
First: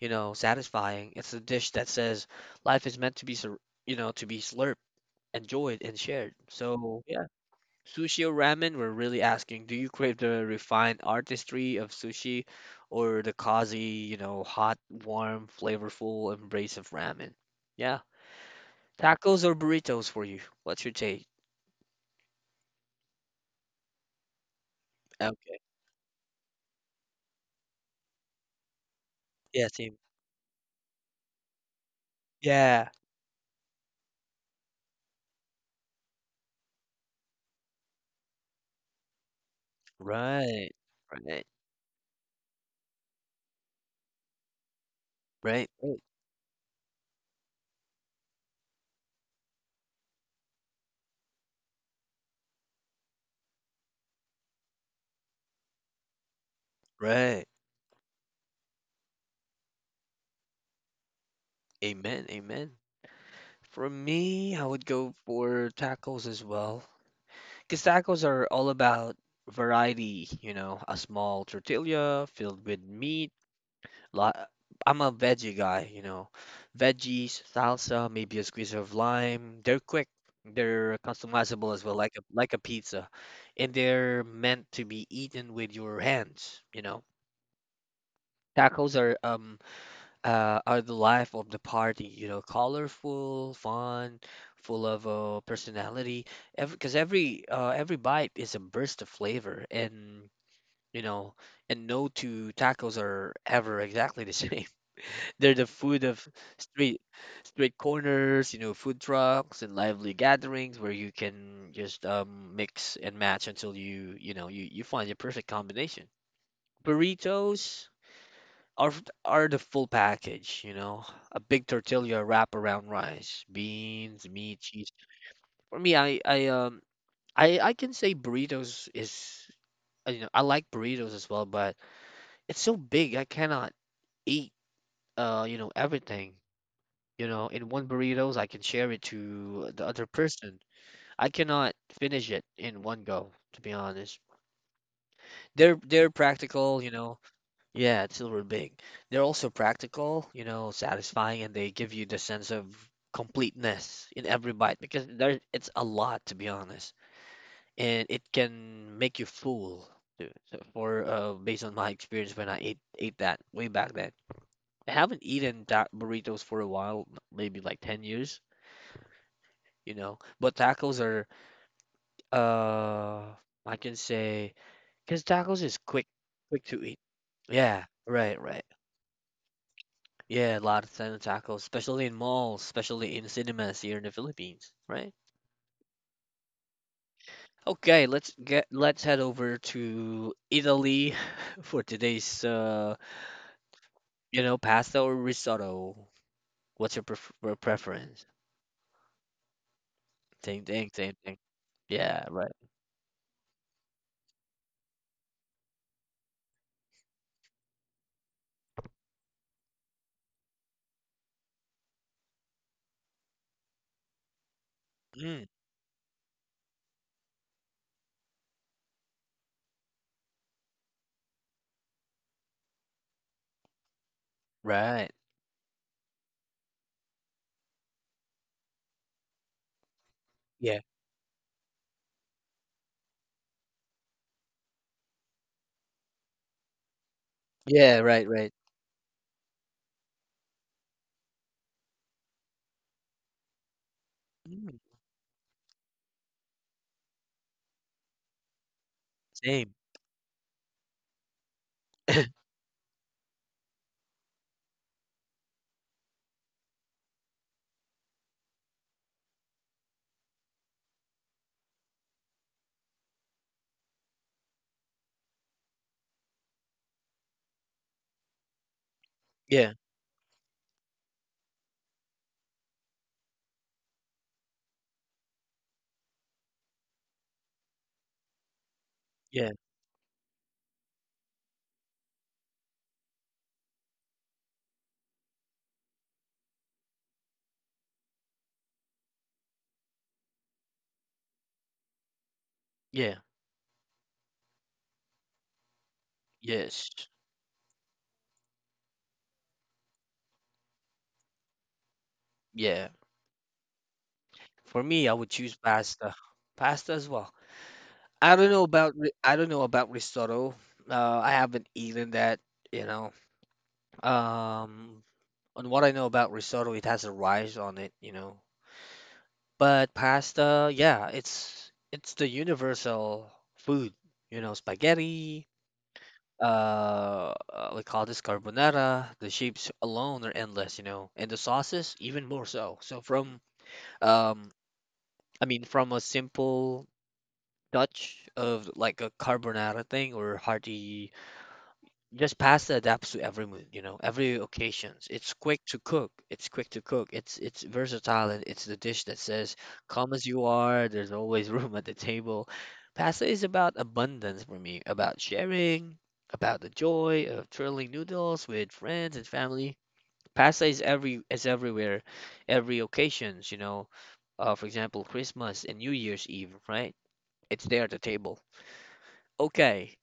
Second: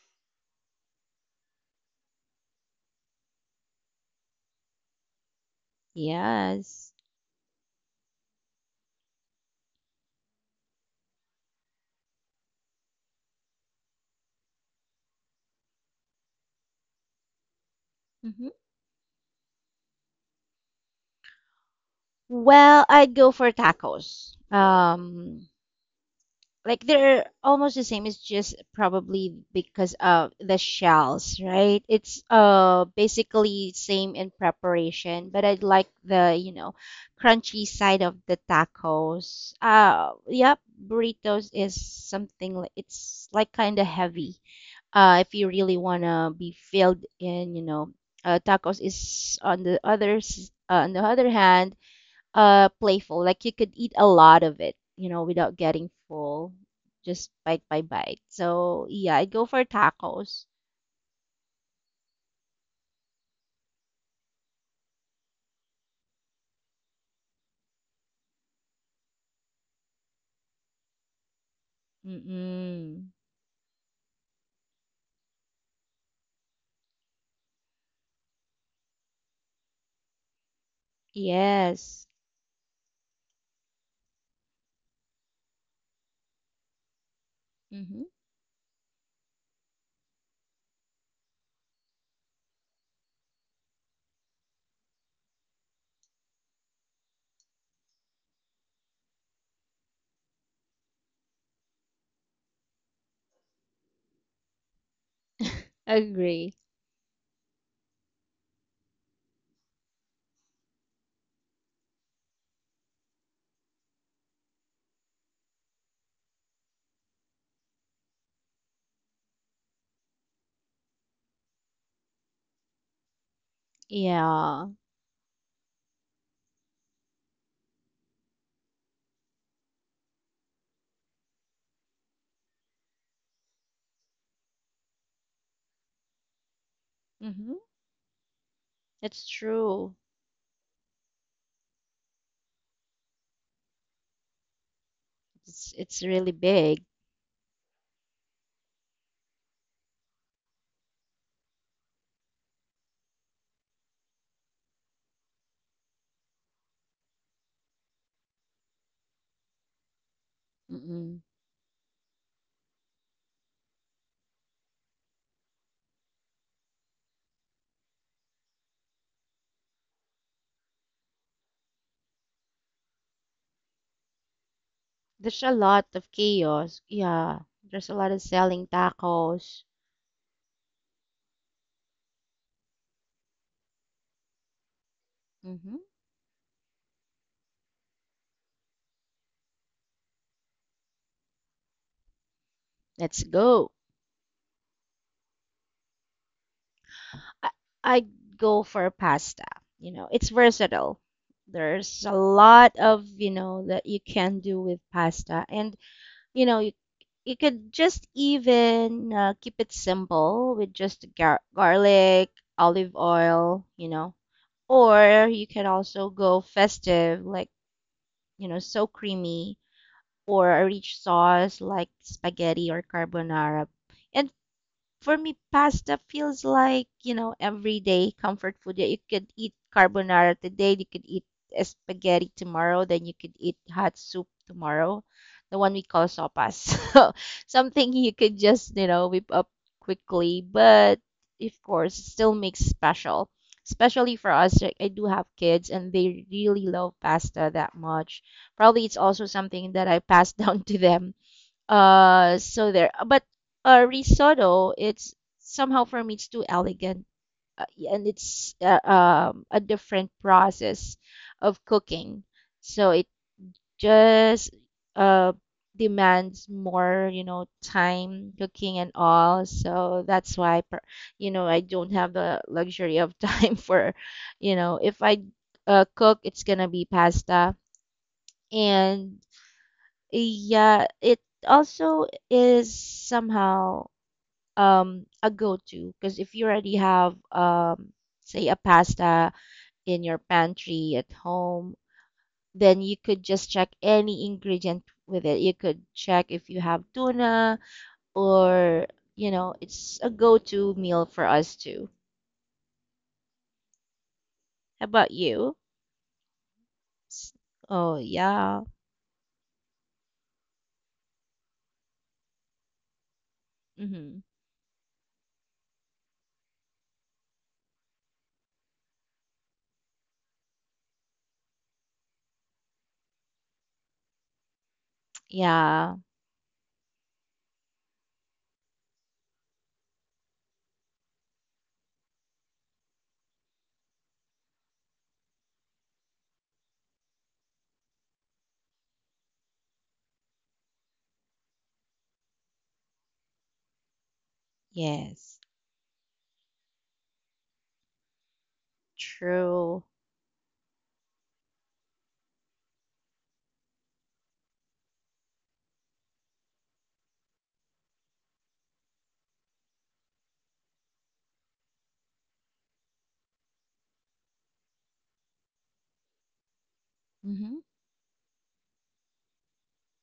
you know satisfying. It's a dish that says life is meant to be you know to be slurped, enjoyed, and shared. Yes. So yeah. Sushi or ramen, we're really asking, do you crave the refined artistry of sushi or the cozy, you know, hot, warm, flavorful embrace of ramen? Yeah. Mm-hmm. Tacos or burritos for you? What's your take? Well, I'd go for tacos. Okay. Like they're almost the same. It's just probably Yeah, because same. of the shells, right? It's Yeah. basically same in preparation, but I like the crunchy side of the tacos. Yep, Right. Right. burritos is something like it's like kind of heavy. If you Right. really Right. want to be filled in, tacos is on the others. On the other hand, playful. Like you could eat a lot of it, without getting full, just Right. bite by bite. So yeah, I'd go for tacos. Amen. Amen. For me, I would go for tacos as well. Because tacos are all about variety, you know, a small tortilla filled with Mm-mm. meat Lot, I'm a veggie guy, you know. Veggies, salsa, maybe a squeeze of lime. They're quick. They're customizable as well, Yes. Like a pizza, and they're meant to be eaten with your hands, you know. Mm-hmm. Tacos are the life of the party, you know, colorful, fun, full of personality. Every because every bite is a burst of flavor, and you know, and no two tacos are ever exactly the [LAUGHS] same. They're the [LAUGHS] food of Agree. street street corners, you know, food trucks and lively gatherings where you can just mix and match until you know you find your perfect combination. Burritos are the full package, you know, a big tortilla wrap around rice, beans, meat, Yeah. cheese. For me, I can say burritos is you know I like burritos as well, but it's so big I cannot eat you know everything. You know, Mm-hmm. in one burritos, I can share it It's to the true. other person. I cannot finish it in one go, to be honest. It's They're it's they're really big. practical, you know. Yeah, it's silver big. They're also practical, you know, satisfying, and they give you the sense of completeness in every bite because there it's a lot, to be honest, and it can make you full. Too. So for Mm-mm. Based on my experience when I ate that way back then. I haven't eaten that burritos for a while, maybe like 10 years. You know. But tacos are, uh, I can say, because There's a tacos is lot quick, of quick chaos. to eat. Yeah. Yeah, There's a lot of right, selling right. tacos. Yeah, a lot of time tacos, especially in malls, especially in cinemas here in the Philippines, right? Mm-hmm. Okay, let's head over to Italy [LAUGHS] for today's Let's go. you know, pasta or risotto. What's your I, I'd preference? go for pasta. You know, it's Same thing, versatile. same thing. There's a Yeah, right. lot of that you can do with pasta. And, you know, you, you could just even keep it simple with just garlic, olive oil. Or Mm, you can also go festive, like, so creamy, or a rich sauce like spaghetti or carbonara. And right. for me, pasta feels like, everyday comfort food. Yeah, you could eat carbonara today, Yeah. you could eat spaghetti tomorrow, then you could eat hot soup tomorrow, the one we call sopas. [LAUGHS] So something Yeah, you right, could right. just, whip up quickly, but of course, it still makes special. Especially for us, like, Mm, I do have kids and they really love pasta that much. Probably it's also same. something that [COUGHS] I passed [LAUGHS] down to them, [LAUGHS] so there, but risotto, it's somehow for me it's too elegant, uh, and it's a different process of cooking. So it just uh, demands more, time cooking and all. Yeah, So that's why, I don't have the luxury of time [LAUGHS] for, if I cook, it's gonna be pasta. And yeah, yeah, it also is somehow a go-to because if you already have say a pasta in your pantry at home, then you yeah, could just check any ingredient with it. You could check if you have yes, tuna or it's a go-to meal for us too. yeah. For How me, about I would choose you? pasta as well. S- Oh yeah. I don't know about risotto. I haven't eaten that, you know. Mm-hmm. Um, on what I know about risotto, it has a rice on it. But pasta, yeah, it's the universal food, you know, spaghetti. Yeah. We call this carbonara. The shapes alone are endless, you know, and the sauces even more so. So from um I mean, from a simple touch of like a carbonara thing or hearty, just pasta adapts to every mood, you know, every occasions. It's Yes. quick to cook. It's quick to cook. It's versatile and it's the dish that says, True. "Come as you are." There's always [LAUGHS] room at the table. Pasta is about abundance for me, about sharing, about the joy of twirling noodles with friends and family. Pasta is everywhere, every occasions, you know. For example, Christmas and New Year's Eve, right? Mm-hmm. It's there at the table. Okay,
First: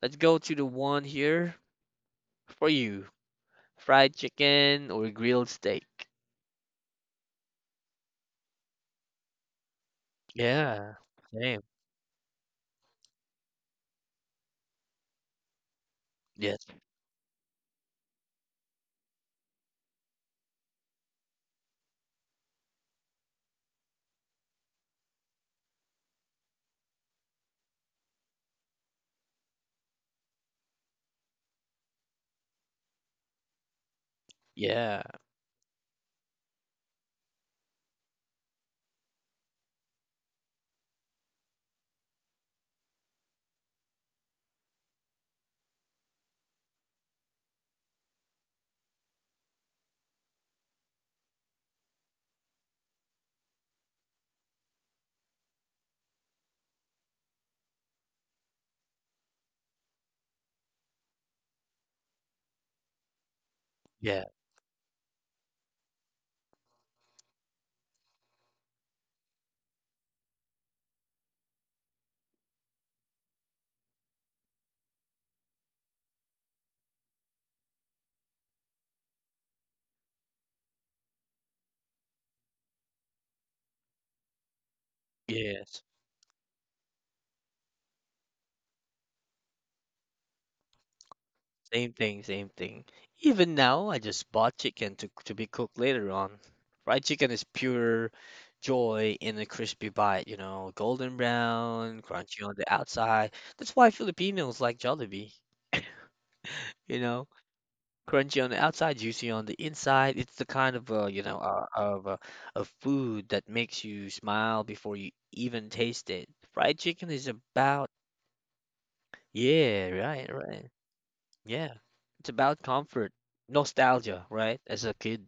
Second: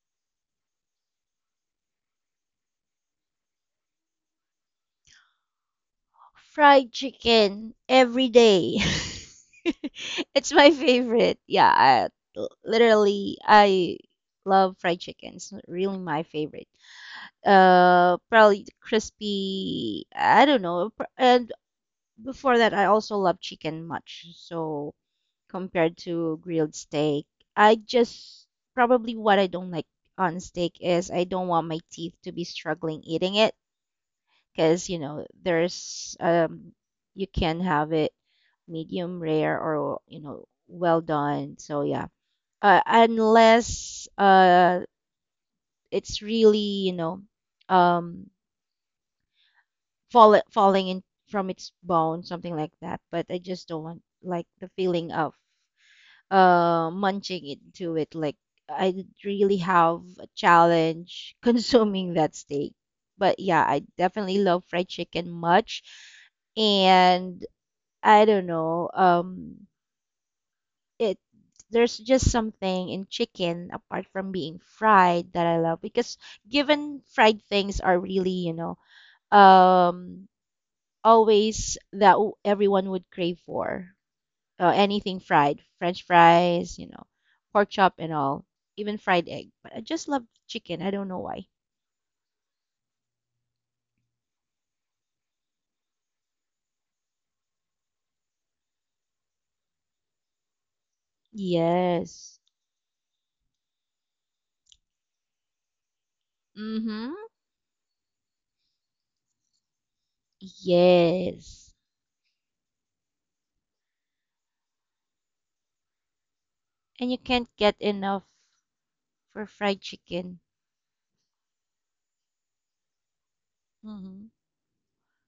let's go to the one here for you. Fried chicken or grilled steak? Fried chicken every day. [LAUGHS] It's my Yeah, favorite. same. Yeah, literally, I love fried chicken. It's really my Yes. favorite. Probably the crispy. I don't know. And before that, I also love chicken much. So compared to grilled steak, I just probably what I don't like on steak is I don't want my teeth to be struggling eating it because Yeah. There's you can have it medium rare or well done, so yeah. Unless it's really you know um falling in from its bone, something like that. But I just don't want like the feeling of munching into it. Like, I did really have a challenge [LAUGHS] consuming that steak, but yeah, I Yeah. definitely love fried chicken much. And I don't know. It There's just something in chicken apart from being fried that I love, because given fried things are really, um, always that everyone would crave for anything fried, Yes. French fries, pork chop and all, even fried egg. But I just love chicken. I don't know why. Same thing, same thing. Even now, I just bought chicken to be cooked later on. Fried chicken is pure joy in a crispy bite, you know, golden brown, Yes. crunchy on the outside. That's why Filipinos like Jollibee, you Mm-hmm. know. Crunchy on the outside, juicy on the inside. It's the kind of uh, you know uh, Yes. of uh, of food that makes you smile before you even taste it. Fried And chicken you is can't get about. enough for fried Yeah, right, chicken. right. Yeah, it's about comfort, nostalgia, Mm-hmm. right? As a kid,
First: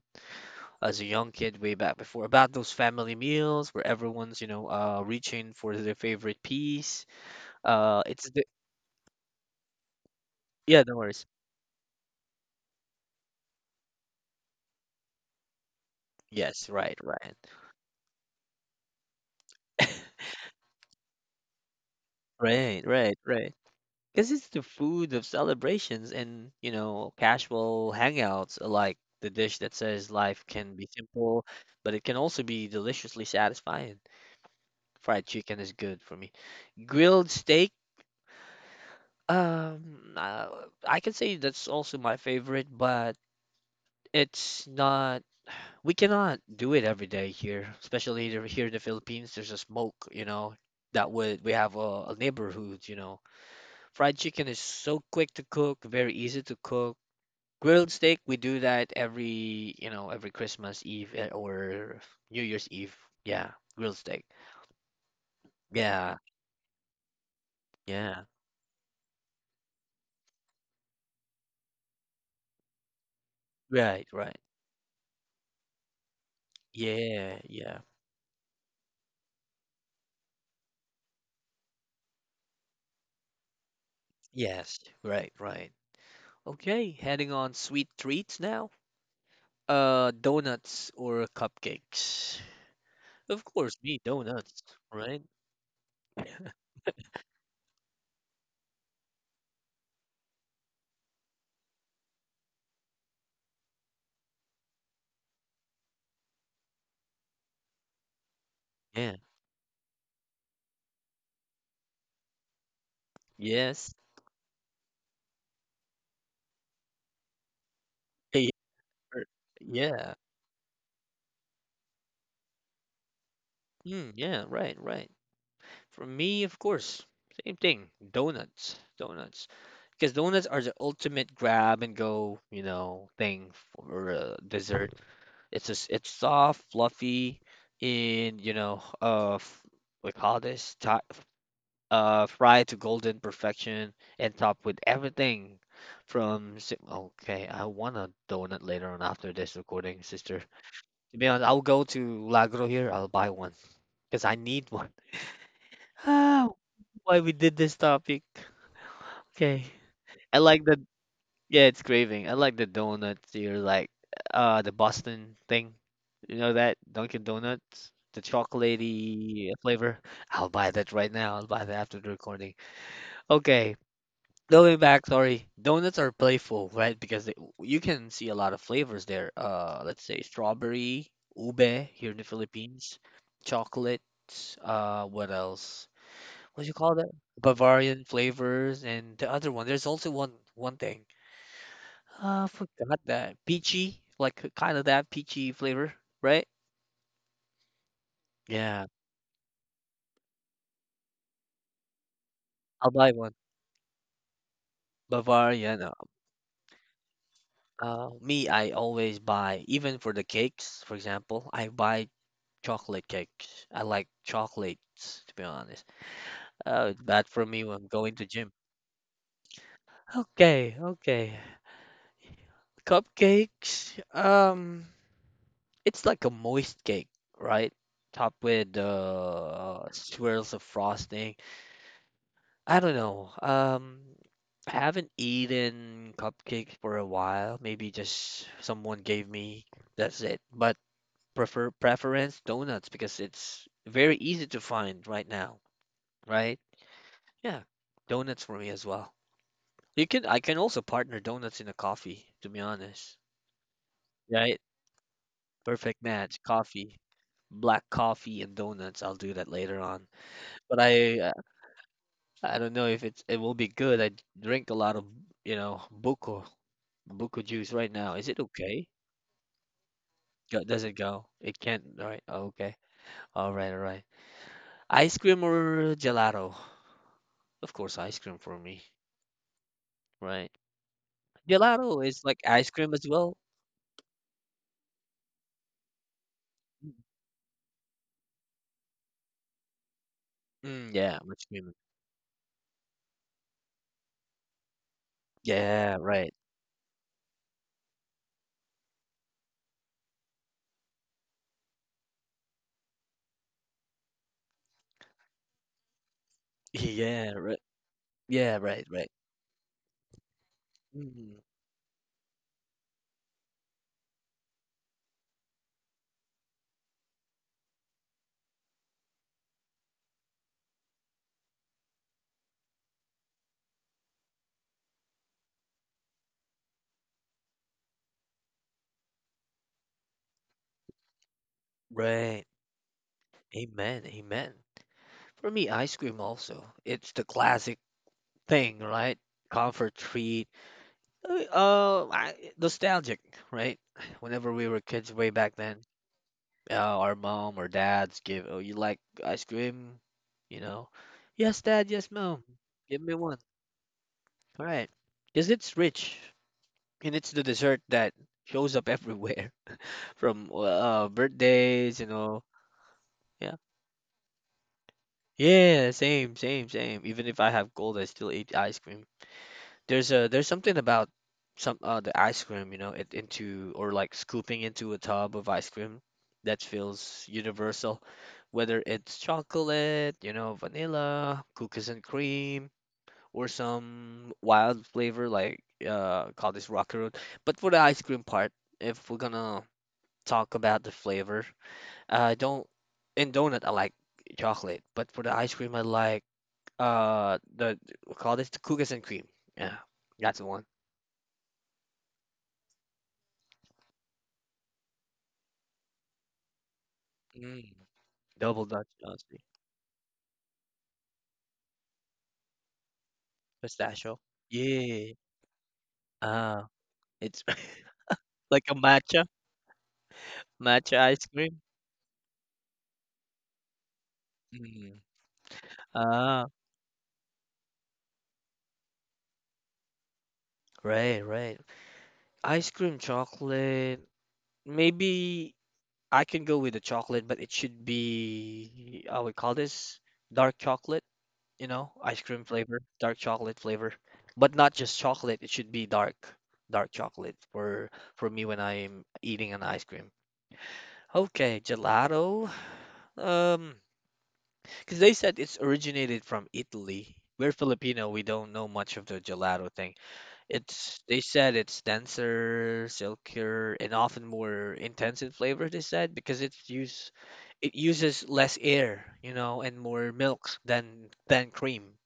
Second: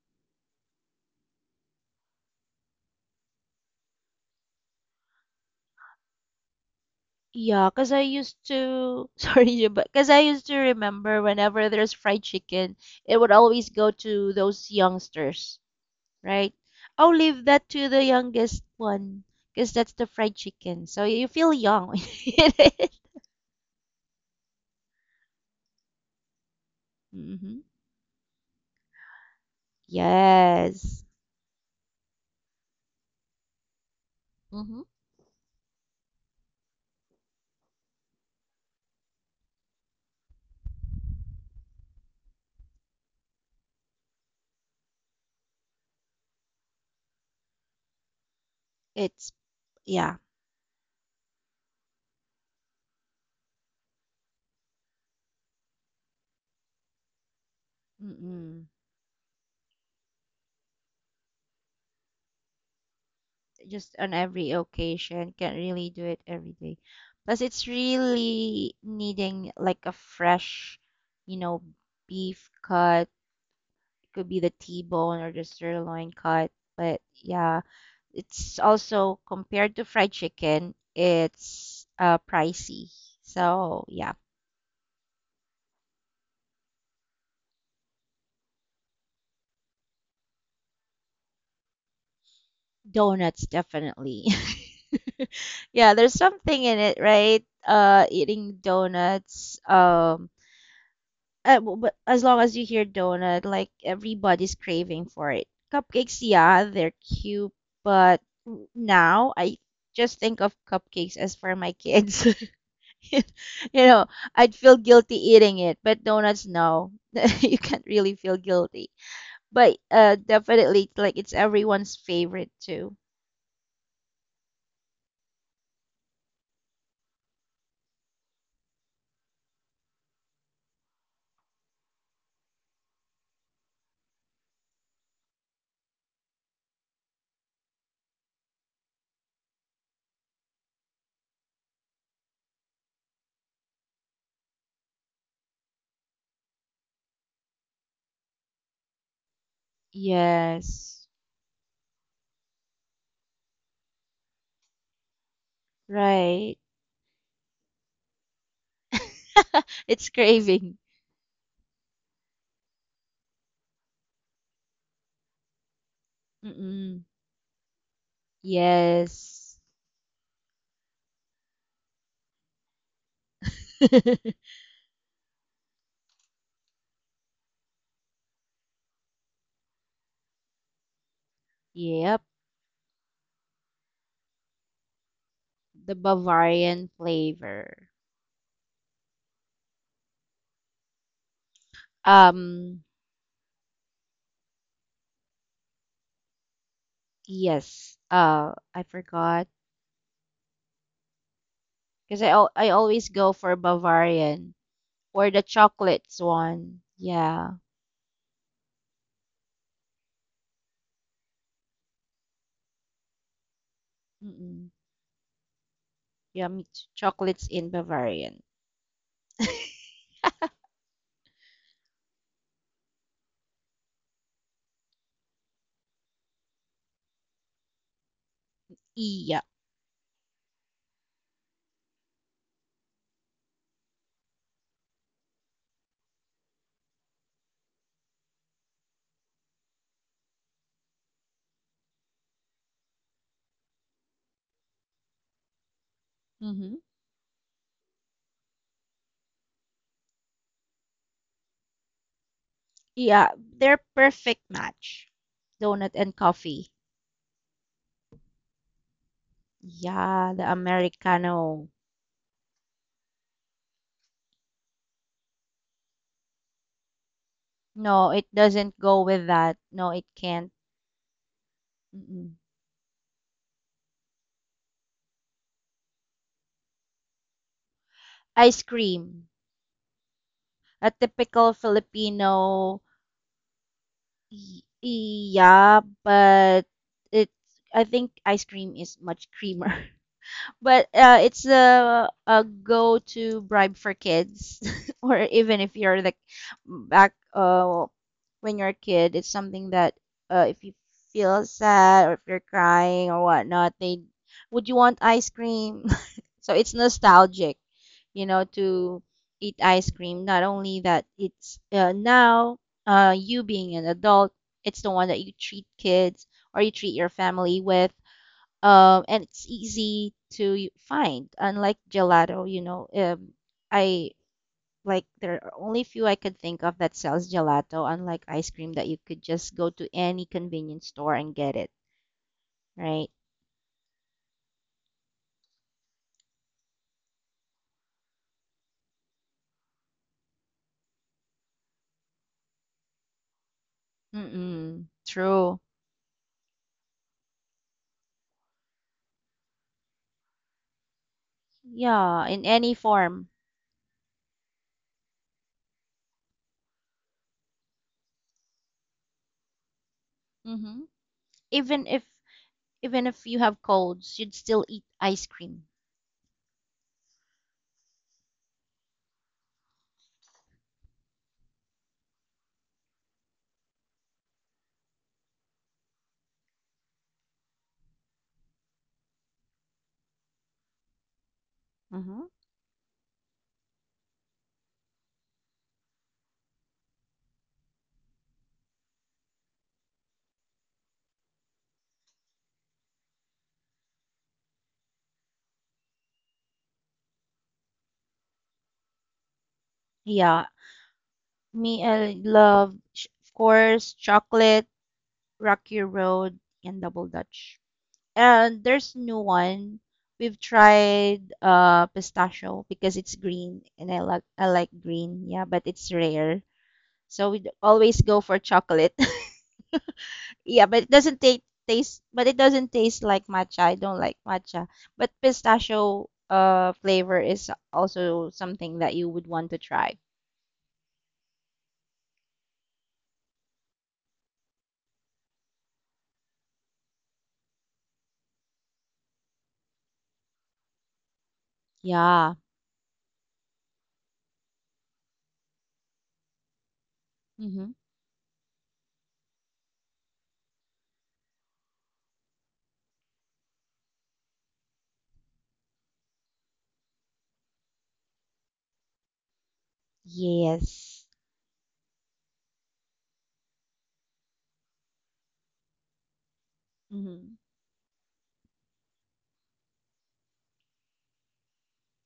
as a young kid way back before, about those family meals where everyone's you know reaching for their favorite piece. Yeah, because I It's used the. to, [LAUGHS] sorry, yeah, but because I used to Yeah, no remember worries. whenever there's fried chicken, it would always go to those youngsters, right? Yes, right, Oh, right, leave that to the youngest one, because that's the fried chicken. So you feel young when [LAUGHS] you eat right, it. right, right. Because it's the food of celebrations and, you know, Mm-hmm. casual hangouts, like the dish that says life can be Yes. simple, but it can also be deliciously satisfying. Mm-hmm. Fried chicken is good for me. Grilled steak, um, uh, I can say that's also my favorite, but it's not, we cannot do it every day here, especially here here in the It's, Philippines. There's a smoke, yeah. you know, that would, we have a neighborhood, you know. Fried chicken is so quick to cook, very easy to cook. Grilled steak, we do Mm-mm. that every, you know, every Christmas Eve eh, or New Year's Eve. Yeah, Just grilled on steak. every occasion. Can't really do Yeah, it every day. Plus, it's yeah. really needing like a fresh, you know, beef cut. Right, Could right. be the T-bone or the sirloin cut. But Yeah, yeah, yeah. it's also compared to fried chicken, it's pricey. So yeah, Yes, right, right. Okay, heading on sweet treats now. Donuts or cupcakes? donuts Of course, me, definitely. donuts, right? [LAUGHS] Yeah, there's [LAUGHS] something in it, right? Eating donuts. But as long as you hear donut, like everybody's craving for it. Cupcakes, yeah, they're cute, but Yeah. now I just think of cupcakes as for my kids. [LAUGHS] you Yes. know, I'd feel guilty eating it, but donuts, no, [LAUGHS] you can't really feel Hey, guilty. [LAUGHS] er, But yeah. Definitely, like it's everyone's favorite too. Mm, yeah, right, right. For me, of course, same thing. Donuts, donuts, because donuts are the ultimate grab and go, you know, thing for dessert. It's soft, fluffy, and you know, f- we call this ti- fried to golden perfection, and topped with everything. Okay, I want a donut later on after this recording, sister. Yes, To be honest, I'll go to Lagro here. I'll buy one because I need one. [SIGHS] right. Why we did this topic. Okay. [LAUGHS] It's I like craving. the, yeah, it's craving. I like the donuts. You're like the Boston thing. You know that Mm-mm. Dunkin' Donuts, the chocolatey Yes. flavor. I'll buy that right now. I'll buy that after the recording. Okay, [LAUGHS] going back. Sorry, donuts are playful, right? Because they, you can see a lot of flavors there. Let's say strawberry, ube here in Yep. the Philippines, chocolate. What else? The What you Bavarian call that? flavor. Bavarian flavors and the other one. There's also one thing. Ah, Um, forgot that. Peachy, like kind of that peachy flavor, right? yes. I Yeah, forgot because I I'll always buy one. go for Bavarian or the Bavarian. Chocolates one. Yeah. Me, I always buy, even for the cakes, for example, I buy chocolate cakes. I like Mm-mm. chocolates, to be honest. Yummy Oh, it's bad for chocolates me in when I'm going to Bavarian. gym. Okay, okay. Cupcakes. It's like a moist cake, right? Topped with Yeah. Swirls of frosting. I don't know. I haven't eaten cupcakes for a while. Maybe just someone gave me. That's it. But preference donuts because it's very easy to find right now, right? Mm-hmm. Yeah, donuts for me as well. You can I can also partner donuts in a coffee, to be honest. Yeah, they're perfect Right? match. Donut Perfect and match, coffee. coffee, black coffee and donuts. I'll do that later on. Yeah, the But Americano. I don't know if it will be good. I drink a lot of, you know, buko juice right now. No, Is it it doesn't okay? go with that. No, it can't. Go, does it go? It can't, all right? Mm-mm. Oh, okay. All right, all right. Ice cream or gelato? Of course, ice cream for Ice me, cream. right? A typical Gelato is like ice Filipino. cream as well. Y- Yeah, but Mm, it. I think ice cream is much creamer. [LAUGHS] But mm, yeah, much it's cream. a go-to bribe for kids, [LAUGHS] or even if Yeah, you're like right. back when you're a kid, it's something that if you feel sad or if you're crying or whatnot, they would you want ice cream? [LAUGHS] So [LAUGHS] it's Yeah, right. nostalgic, Yeah, right, to right. eat ice cream. Not only that, Mm, it's now you being an adult, it's the one that you treat kids or you treat your family with. And it's easy to find, unlike gelato. I like There are only few I could think of that sells gelato, unlike ice cream that you could just go to any convenience store and get it, right. right? Amen, amen. For me, ice cream also. It's the classic thing, right? Comfort treat. I, nostalgic, right? Whenever we were Mm-mm, kids way back true. then, our mom or dads give, oh, you like ice cream? You know, yes, dad, yes, Yeah, mom, in any give me form. one. All right, because it's rich and it's the dessert that shows up everywhere [LAUGHS] from Mm-hmm. Even birthdays, if you know. even if you Yeah, have colds, you'd still eat ice cream. yeah, same, same, same. Even if I have cold, I still eat ice cream. There's something about some the ice cream, you know, it into or like scooping into a tub of ice cream that feels universal, whether it's chocolate, you know, vanilla, cookies and Mm-hmm. cream, or some wild flavor like call this rocky road. But for the ice cream part, if we're gonna talk about the flavor, I don't in donut I like chocolate, but for the ice cream I like the we call this the cookies and cream. Yeah, that's the Yeah, one. me, I love, of course, chocolate, Rocky Road, and Double Dutch. Mm, And double Dutch there's new Lassi. one. We've tried pistachio because it's green and I Pistachio. like I like Yeah. green, yeah, but it's rare. Ah, So it's we [LAUGHS] always go for like a chocolate. matcha, [LAUGHS] Yeah, but it matcha doesn't ice cream. taste but it doesn't taste like matcha. I don't like matcha. Mm. But pistachio Ah, flavor is also something that you would want to try. right, right. Ice cream chocolate. Maybe I can go with the chocolate, but it should be, I would call this dark chocolate, you know, ice Yeah. cream flavor, dark chocolate flavor. But not just chocolate, it should be dark, dark chocolate Mm-hmm. for me when I'm eating an ice cream. Okay, gelato. Um, Because they said it's originated from Italy. We're Filipino, we don't know much of the gelato thing. It's Yes. they said it's denser, silkier, and often more intense in flavor, they said, because Mm-hmm. it uses less air, you know, and more milk than cream.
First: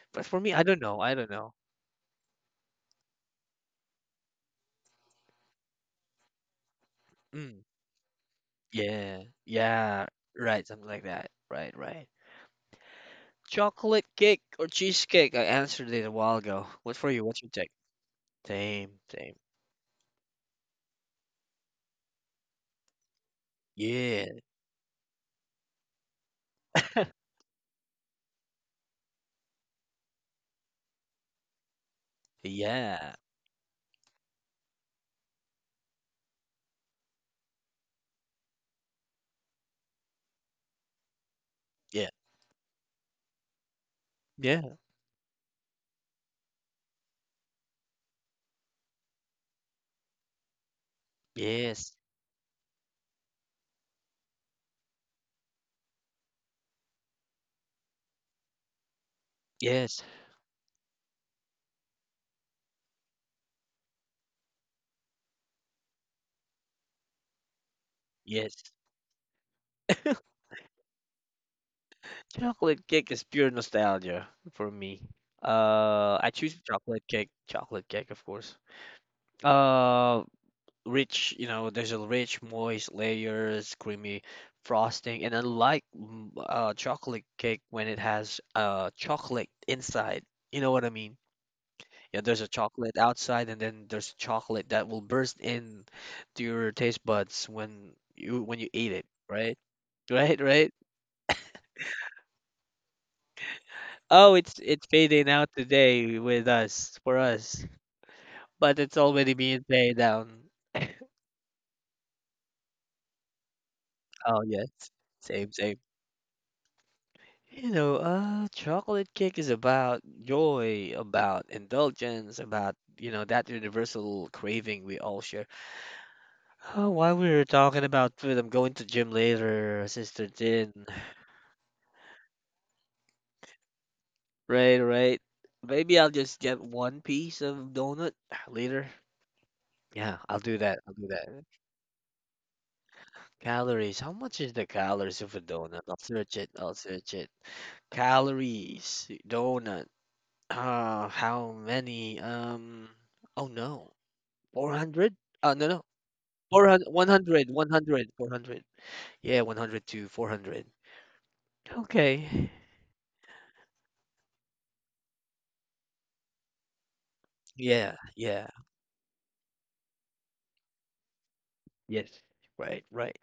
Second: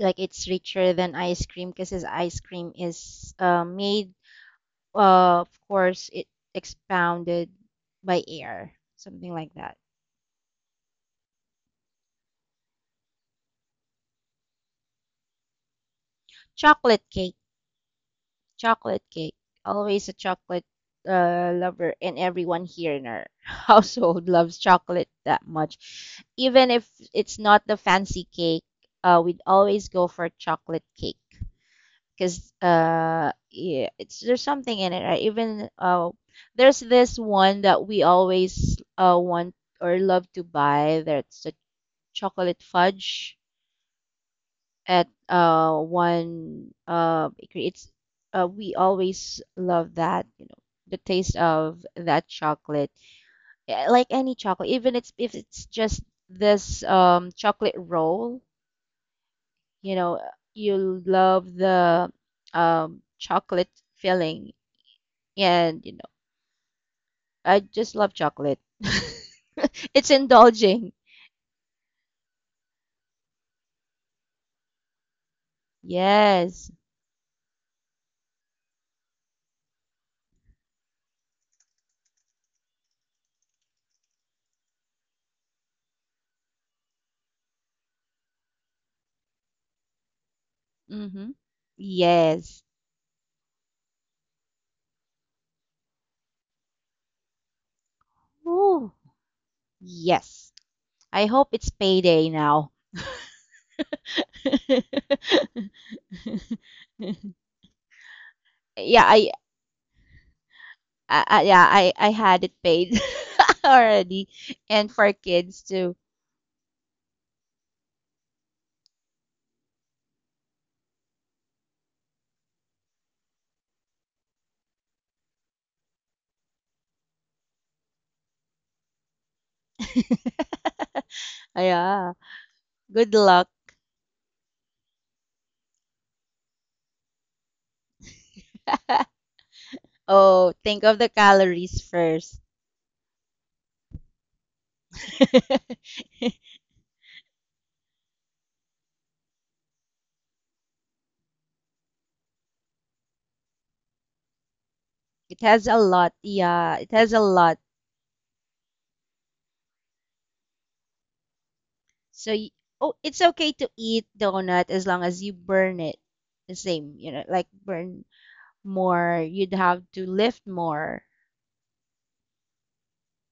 Like But for it's me, I don't richer know. than I don't ice know. cream because his ice cream is made, of course, it expounded Mm, by air, yeah. something like that. Yeah. Right, something like that. Right, right. Chocolate cake or cheesecake? I answered it a while ago. What Chocolate for you? cake. What's your take? Same, Chocolate cake. same. Always a chocolate lover, and everyone here in our [LAUGHS] household Yeah. loves chocolate that much. Even if it's not the fancy cake, we'd always go for chocolate cake because Yeah, yeah, it's there's something in it. Right? Even there's this one that we always want or love to buy. That's the yeah, chocolate fudge yeah, at one bakery. It's We always love that, you know, the taste of yes, that chocolate. Yeah, like any chocolate, even it's if it's just this chocolate roll, you yes, know, you love the chocolate filling, and I just love chocolate. yes. [LAUGHS] It's indulging. Chocolate cake is pure nostalgia for me. I choose Yes. Chocolate cake, of course. Uh, rich, you know, there's a rich, moist layers, creamy frosting, and unlike mm, chocolate cake when it has chocolate inside, you know what I mean? Mm-hmm. Yeah, there's a Yes. chocolate outside, and then there's chocolate that will burst in to your taste buds when you eat Ooh. it, right? Right, Yes. right. I hope it's payday now. Oh, it's [LAUGHS] fading out today with us for us, but it's yeah, I, already being paid down. yeah, I had it paid [LAUGHS] already, Oh yes, and for same, kids same. too. You know, chocolate cake is about joy, about indulgence, about you know that universal craving we all share. Oh, while we were talking about food, I'm going to gym later, Sister [LAUGHS] Tin. Yeah, good luck. Right, right. Maybe I'll just get one piece of donut later. [LAUGHS] Yeah, I'll Oh, do that. think I'll of do the that. calories first. Calories. How much is the calories of a donut? [LAUGHS] I'll It search it. I'll search it. Calories. Donut. How many? Oh no. 400? Has No, a no. lot. Yeah, it 400, has a 100, lot. 100, 400. Yeah, 100 to 400. So y- Okay. oh, it's okay to eat donut as long as you burn it the same. Like Yeah, burn yeah. more. You'd have to lift more Yes. Right, right.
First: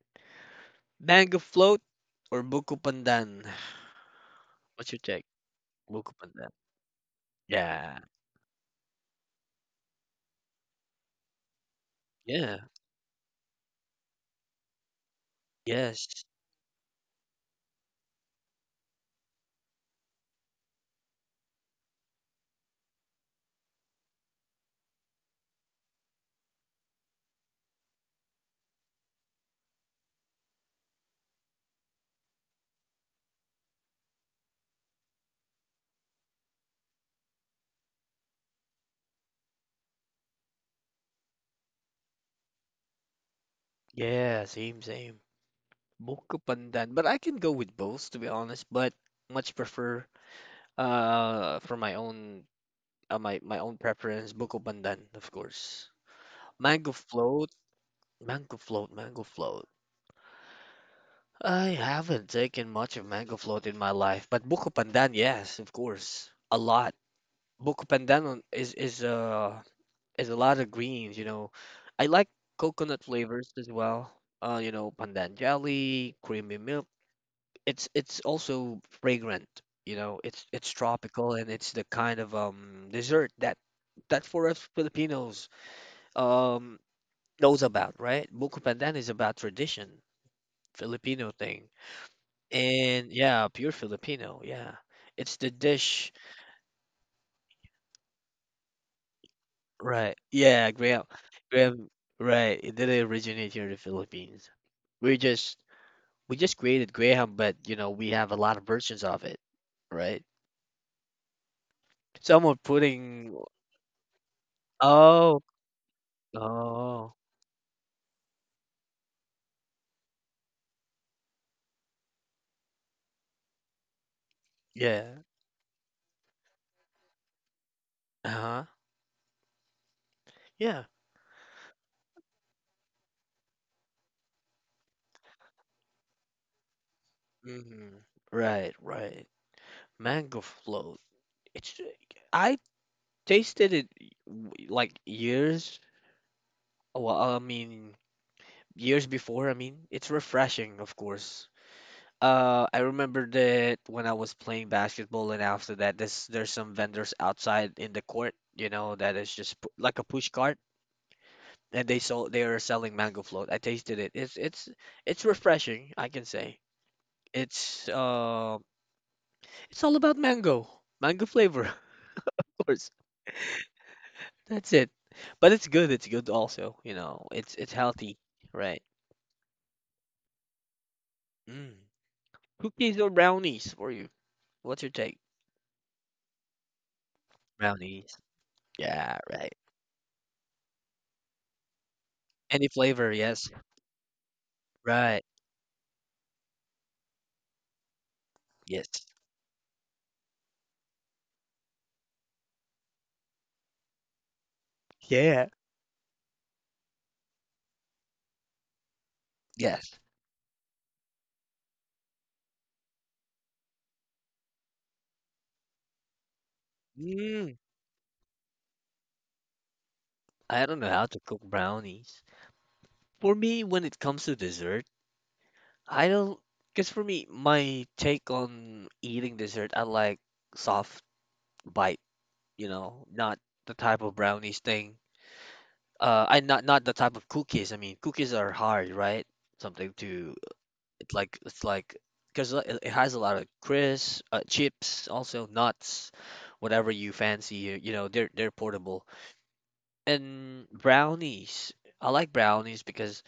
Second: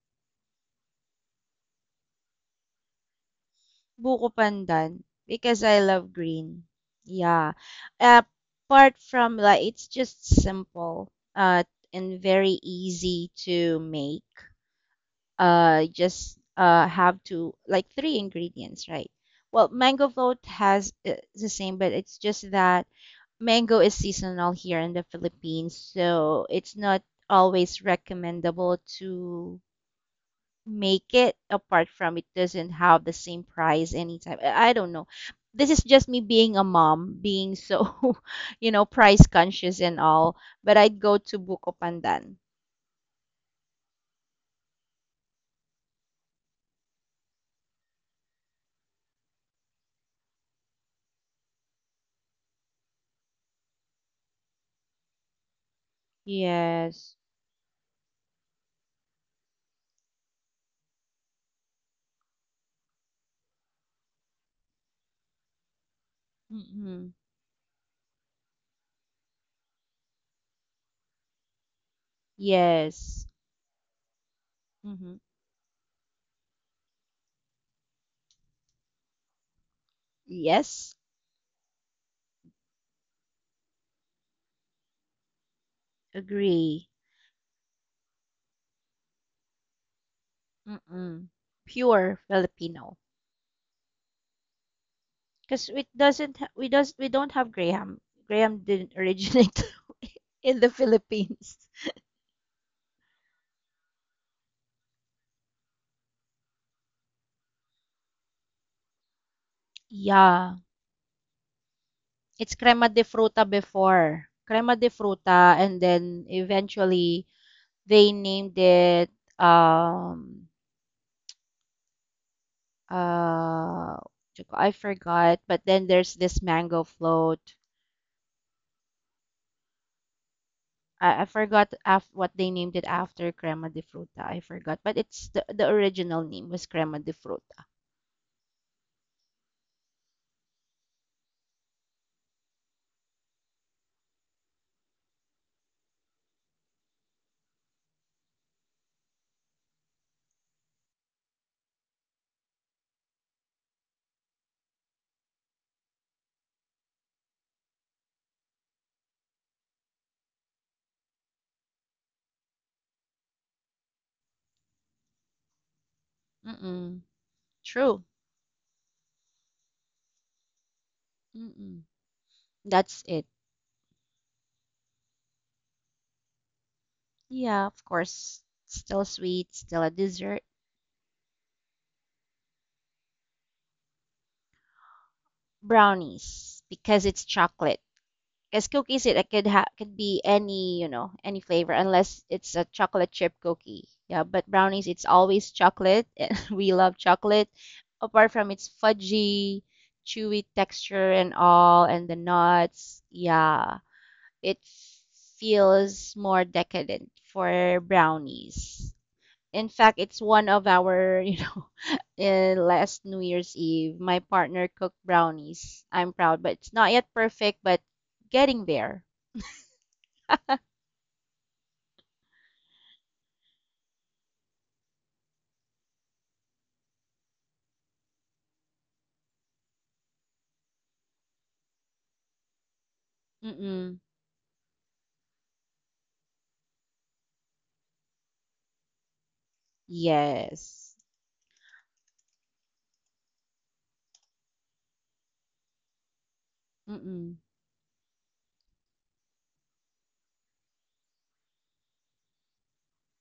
Mango float or buko pandan? Buko What's your Pandan take? because I love Buko pandan. green. Yeah. Yeah. Uh, Apart from that, it's just simple, and Yeah. very easy to make. Yes. Just have to like three ingredients, right? Well, mango float has the same, but it's just that mango is seasonal here in the Philippines, so it's not always recommendable to make it apart from it doesn't have the same price anytime. I don't know. This is just me being a mom, being so, [LAUGHS] you know, price conscious and all. But I'd go to Buko Pandan. Yeah, same, same. Buko Pandan, but I can go with both to be honest, but much prefer for my own my own preference Buko Pandan, of course. Mango Yes. float, mango float, mango float. I haven't taken much of mango float in my life, but Buko Pandan, yes, of course, a lot. Mm-mm. Buko Pandan is a lot of greens, you know. I like coconut Yes. flavors as well. You know, Mm-hmm. pandan jelly, creamy milk. It's also fragrant, you know. It's Yes. tropical and it's the kind of dessert that for us Filipinos um Agree. knows about, right? Buko Pandan is about tradition, Filipino Mm-mm. thing. Pure Filipino. And yeah, pure Filipino, yeah. It's the Because it dish, doesn't, we don't have Graham. Graham didn't originate right? [LAUGHS] in Yeah, the Graham, Philippines. Graham, right. It didn't originate here in the Philippines. We just we just created Graham, but you know, we have a lot of versions of it, right? Yeah. Someone It's crema de putting. fruta before. Crema de Oh. fruta, and then Oh, eventually they named it um uh I yeah. forgot, but then there's this mango float. Uh-huh. Yeah. I forgot what they named it after crema de fruta. I forgot, but it's the original name was crema de fruta. Hmm. Right, right. Mango float. It's I tasted it like Well, I mean years before. I mean, it's refreshing, of course. I remember that when I was playing basketball, and after that, there's some vendors outside in the court, you know, that is just like a push cart, and they are selling mango float. I tasted it. It's refreshing, I can say. Mm-mm. It's True. uh, it's all about mango, mango flavor, Mm-mm. [LAUGHS] of course. That's it. That's it. But it's good. It's good also. You know, it's Yeah, of healthy, course. right? Still sweet, still a dessert. Mm. Cookies or brownies for you? What's your take? Brownies because it's chocolate. Brownies. Because cookies, Yeah, it right. could ha could be any, you know, any flavor unless it's Any a flavor? chocolate chip Yes. cookie. Yeah, but brownies, it's Right. always chocolate. [LAUGHS] And we love chocolate. Apart from its Yes. fudgy, chewy texture and all, and the nuts. Yeah, it Yeah. feels more decadent for brownies. In Yes. fact, it's one of our, [LAUGHS] in last New Year's Eve, my partner cooked brownies. I'm proud, but it's not yet Mm. perfect, but getting there. I don't know how to cook brownies. For me, when it comes to dessert, I don't. Because for me, my take on eating dessert, I like soft bite. You know, not the type Mm-mm. of brownies thing. I not not the type of cookies. I mean, cookies are hard, right? Something to Yes. It's like because it has a lot of crisps, chips, also nuts, whatever you Mm-mm. fancy. You know, they're portable. And brownies, I like brownies because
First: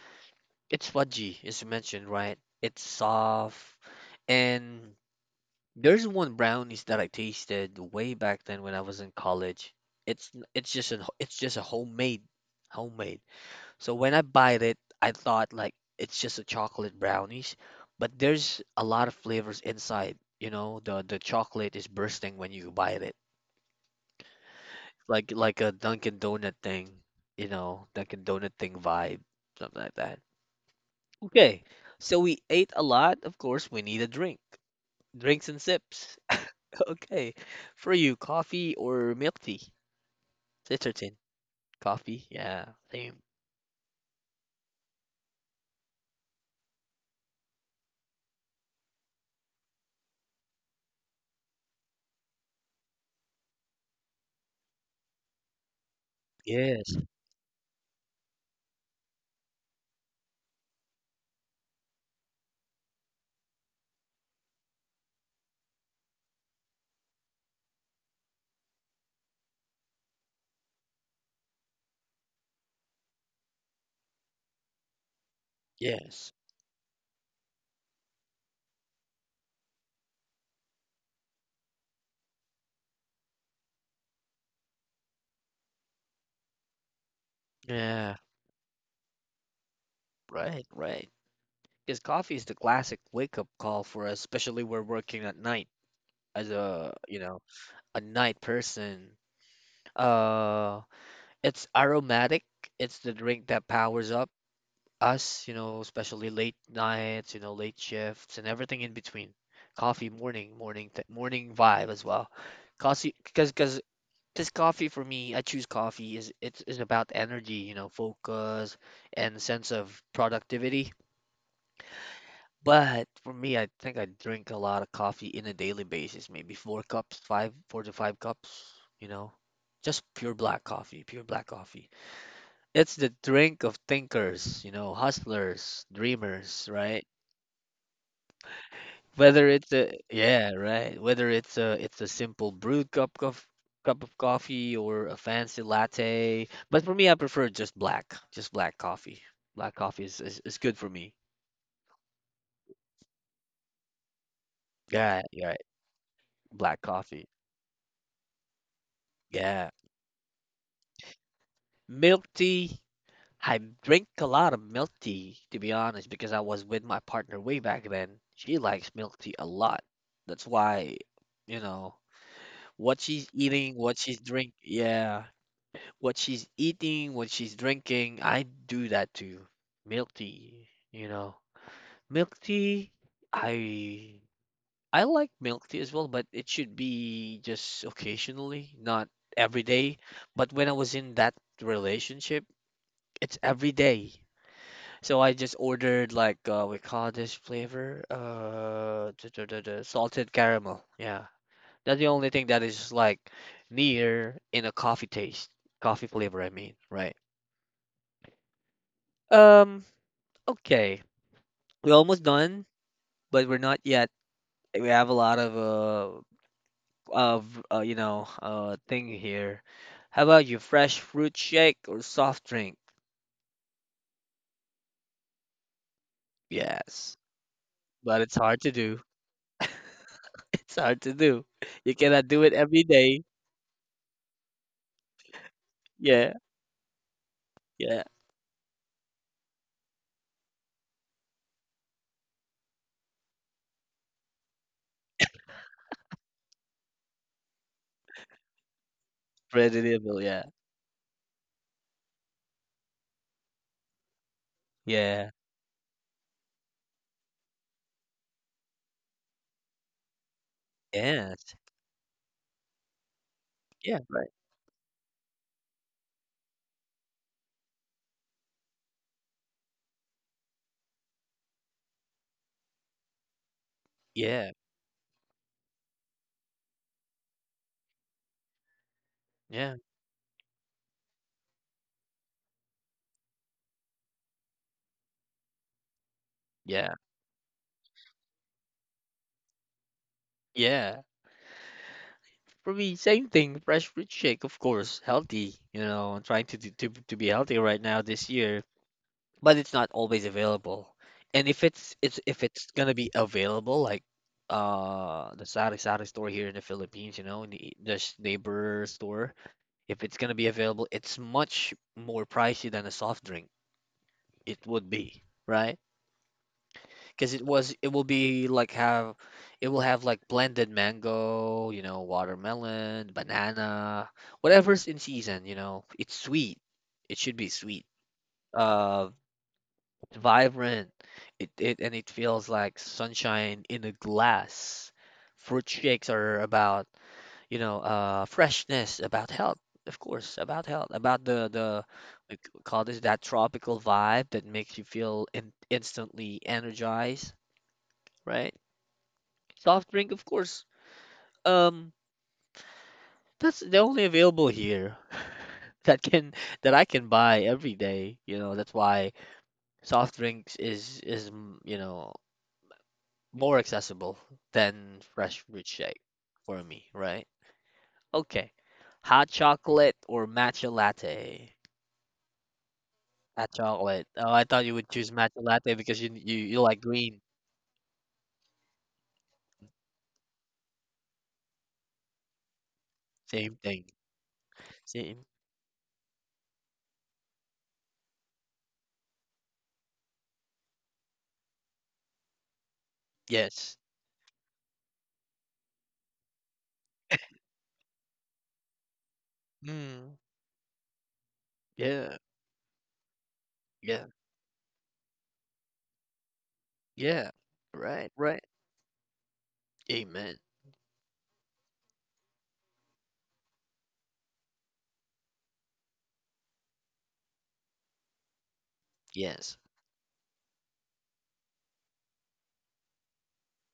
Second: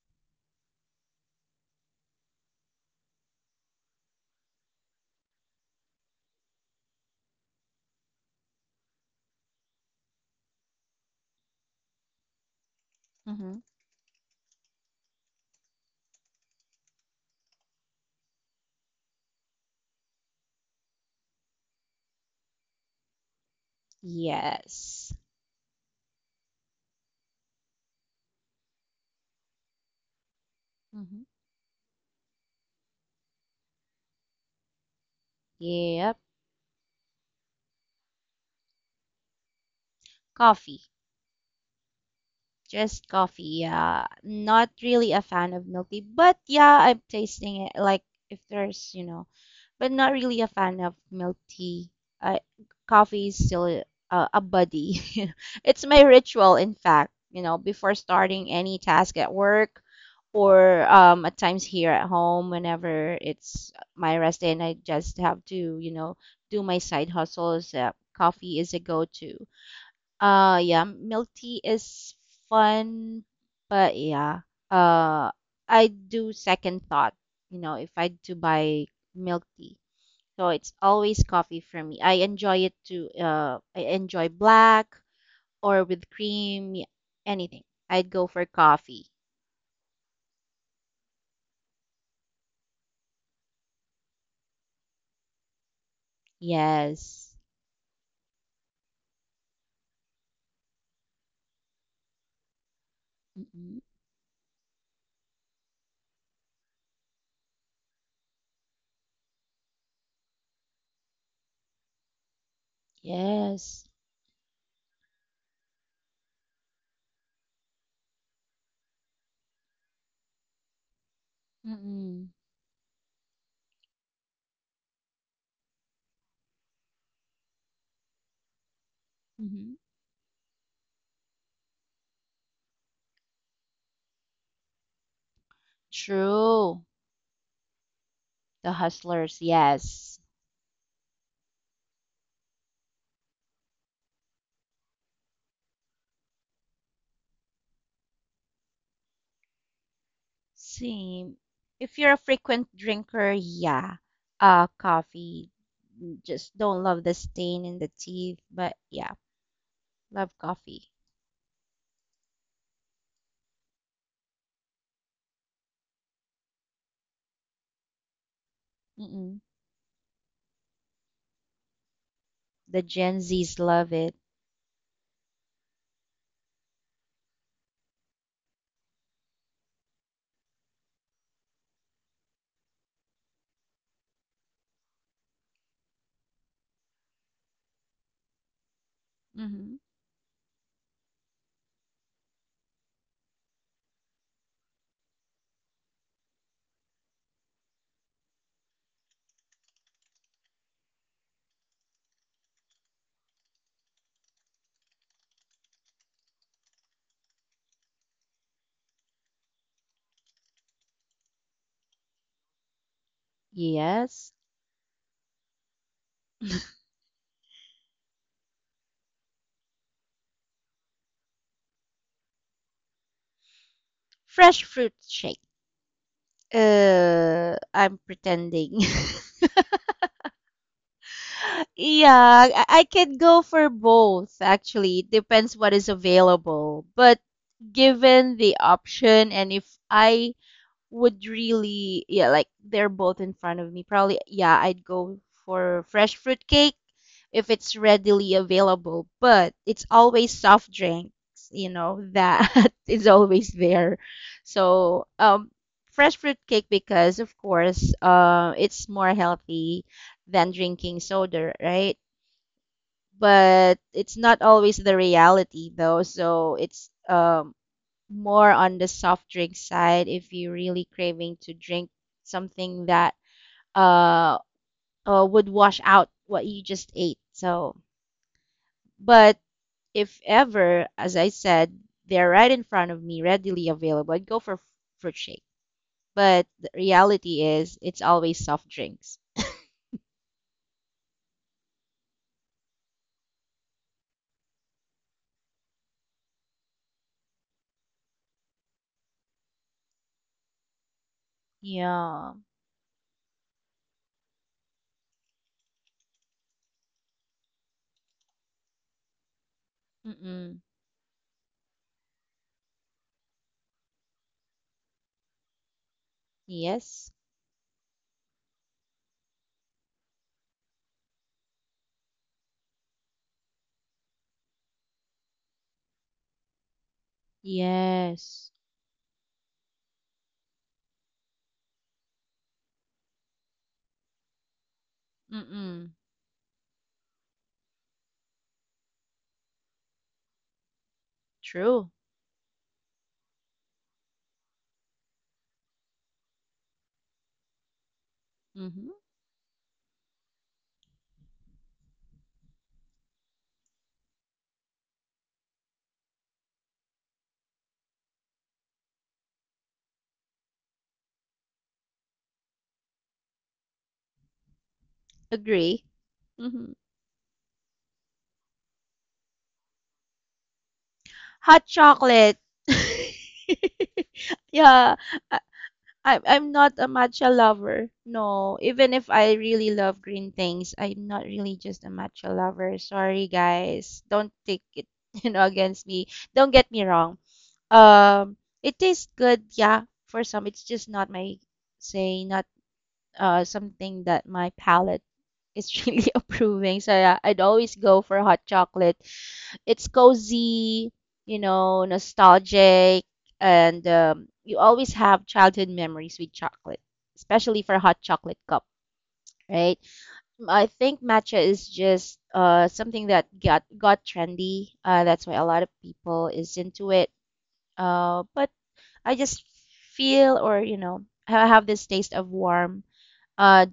it's fudgy, as you mentioned, right? It's soft, and there's one brownies that I tasted way back then when I was in college. It's just a homemade homemade. Mm-hmm. So when I bite it, I thought like it's just a chocolate brownies, but there's a lot of flavors inside. You know, the chocolate is bursting when you bite it, Yes. like a Dunkin' Donut thing. You know, Dunkin' Donut thing vibe, something like that. Mm-hmm. Okay, so we ate a lot. Of course, we need a drink. Drinks and sips. Yep. [LAUGHS] Okay. For you, coffee or milk tea? Coffee. Citron. Coffee. Yeah. Just Same. coffee. Yeah. Not really a fan of milk tea, but yeah, I'm tasting it. Like if there's, you know, but not really a fan of milk tea. I, coffee is still a buddy. [LAUGHS] It's my ritual, in Yes. fact, you know, before starting any task at work or at times here at home, whenever it's my rest day and I just have to, you know, do my side hustles, coffee is a go to. Yeah, milk tea is fun, but yeah, uh, I Yes. do second thought, you know, if I do buy milk tea. So it's always coffee for me. I enjoy it to I enjoy black or with cream, anything. I'd Yeah. go for coffee. Right. Right. Because coffee is the classic wake-up call for us, especially we're working at night as a, you Yes. know, a night person. Uh, it's aromatic. It's the drink that Mm-mm. powers up us, you know, especially late nights, you know, late shifts and everything in between. Coffee, morning, morning, th morning vibe as well. Coffee, because Yes. this coffee for me, I choose coffee is about energy, you know, focus and sense of productivity. Mm-mm. But for me, I think I drink a lot of coffee in a daily basis, maybe four cups, four to five cups, you know. Mm-hmm. Just pure black coffee, pure black coffee. It's the drink of thinkers, you know, hustlers, dreamers, True. right? The hustlers, Whether it's a yes. yeah, right. Whether it's a simple brewed cup of coffee or a fancy latte. But for me, I prefer just black coffee. Black coffee is good for me. Same. If you're a frequent drinker, yeah. Yeah, Coffee. yeah, Just black don't love the coffee. stain in the teeth, but yeah, Yeah. love coffee. Milk tea. I drink a lot of milk tea, to be honest, because I was with my partner way back then. She likes milk tea Mm-mm. a lot. That's why, you know, The what Gen she's Zs eating, love what it. she's drink. Yeah, what she's eating, what she's drinking. I do that too. Milk tea, you know. Milk tea, I I like milk tea as well, but it should be just occasionally, not every Mm-hmm. day. But when I was in that relationship, it's every day. So I just ordered like we call this flavor salted caramel. Yeah. That's the only thing that is like near in a coffee taste, coffee flavor, I mean, right? Um, Okay, we're almost done, but we're not yet. Yes. We have a lot of you know thing here. How about you, fresh fruit shake or soft drink? Fresh fruit shake. Yes, I'm but it's hard to pretending. do. [LAUGHS] [LAUGHS] It's hard to do. You cannot do Yeah, it every I can day. go for both actually. It depends what is Yeah, available. But yeah. given the option and if I would really, yeah, like they're both in front of me. Probably, yeah, I'd go for fresh fruit cake if it's readily available, but it's Predictable. always Yeah, soft drinks, you know, that [LAUGHS] is always there. So, yeah, fresh fruit cake because of course, it's more healthy than drinking soda, yes, right? But yeah, it's right. not always the reality though, so it's more on the soft drink side if you're really craving to drink something that uh, Yeah, would wash out what you just ate. So, but yeah, if ever, as I said, they're right in front of me, readily available, I'd go for fruit shake. But the yeah, reality is, it's always soft drinks. yeah. For me, same thing. Fresh fruit shake, of course, healthy. You know, I'm trying to do- to be healthy right now this year but it's not always available. And if it's it's Yeah. if it's gonna be available, like the sari-sari store here in the Philippines, you know, in the neighbor store, if it's gonna be Mm-mm. available, it's much more pricey than a soft drink. It would be, right? Yes. Because it will be like have it will have like blended mango, you know, watermelon, banana, whatever's in season, you know. It's sweet. It should be sweet. Yes. Uh, vibrant. It feels like sunshine in a glass. Fruit Mm-mm. shakes are about, you know, freshness, about health, of course, about health, about the True. Call this that tropical vibe that makes you feel instantly energized, right? Mm-hmm. Soft drink, of course. Um, that's the only available here [LAUGHS] that can that I can buy every day. You know, that's why soft drinks is mm, you know more accessible than fresh fruit Agree. shake for Mm-hmm. me, right? Okay. Hot chocolate or matcha latte? Hot chocolate. [LAUGHS] Hot chocolate. Oh, I thought you would Yeah, choose I, matcha latte because I- I'm you not like a green. matcha lover. No, even if I really love green things, I'm not really just a matcha lover. Sorry, Same thing. guys. Don't take it, Same. [LAUGHS] you know, against me. Don't get me wrong. Um, it tastes good, yeah, for some. It's just not my, say, not Yes. something that my palate is [LAUGHS] really approving. So yeah, I'd always go for hot chocolate. It's Mm. cozy, you know, Yeah. nostalgic, and Yeah. You always have childhood memories with chocolate, Yeah. especially for a hot Right. chocolate Right. cup, right? Amen. I think matcha is just something that got trendy. That's why a lot of people is into it. But I just Yes. feel, or you know, I have this taste of warm, uh,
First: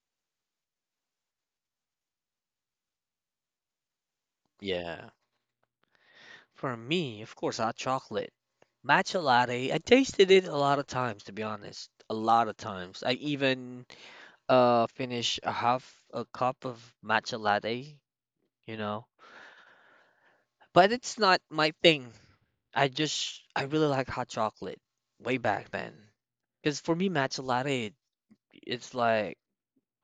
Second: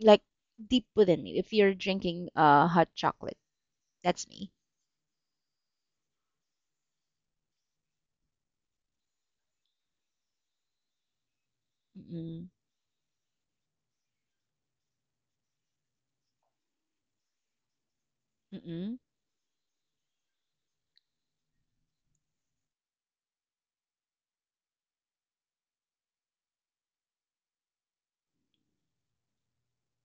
like deep within me. If you're drinking hot chocolate, that's me. Yeah. For me, of course, hot chocolate. Matcha latte, I tasted it a lot of times, to be honest. A Mm-mm. lot of times. I even finish a half a cup of matcha latte, you Mm-mm. know. But it's not my thing. I just I really like hot chocolate way back then. Because for me matcha latte it's like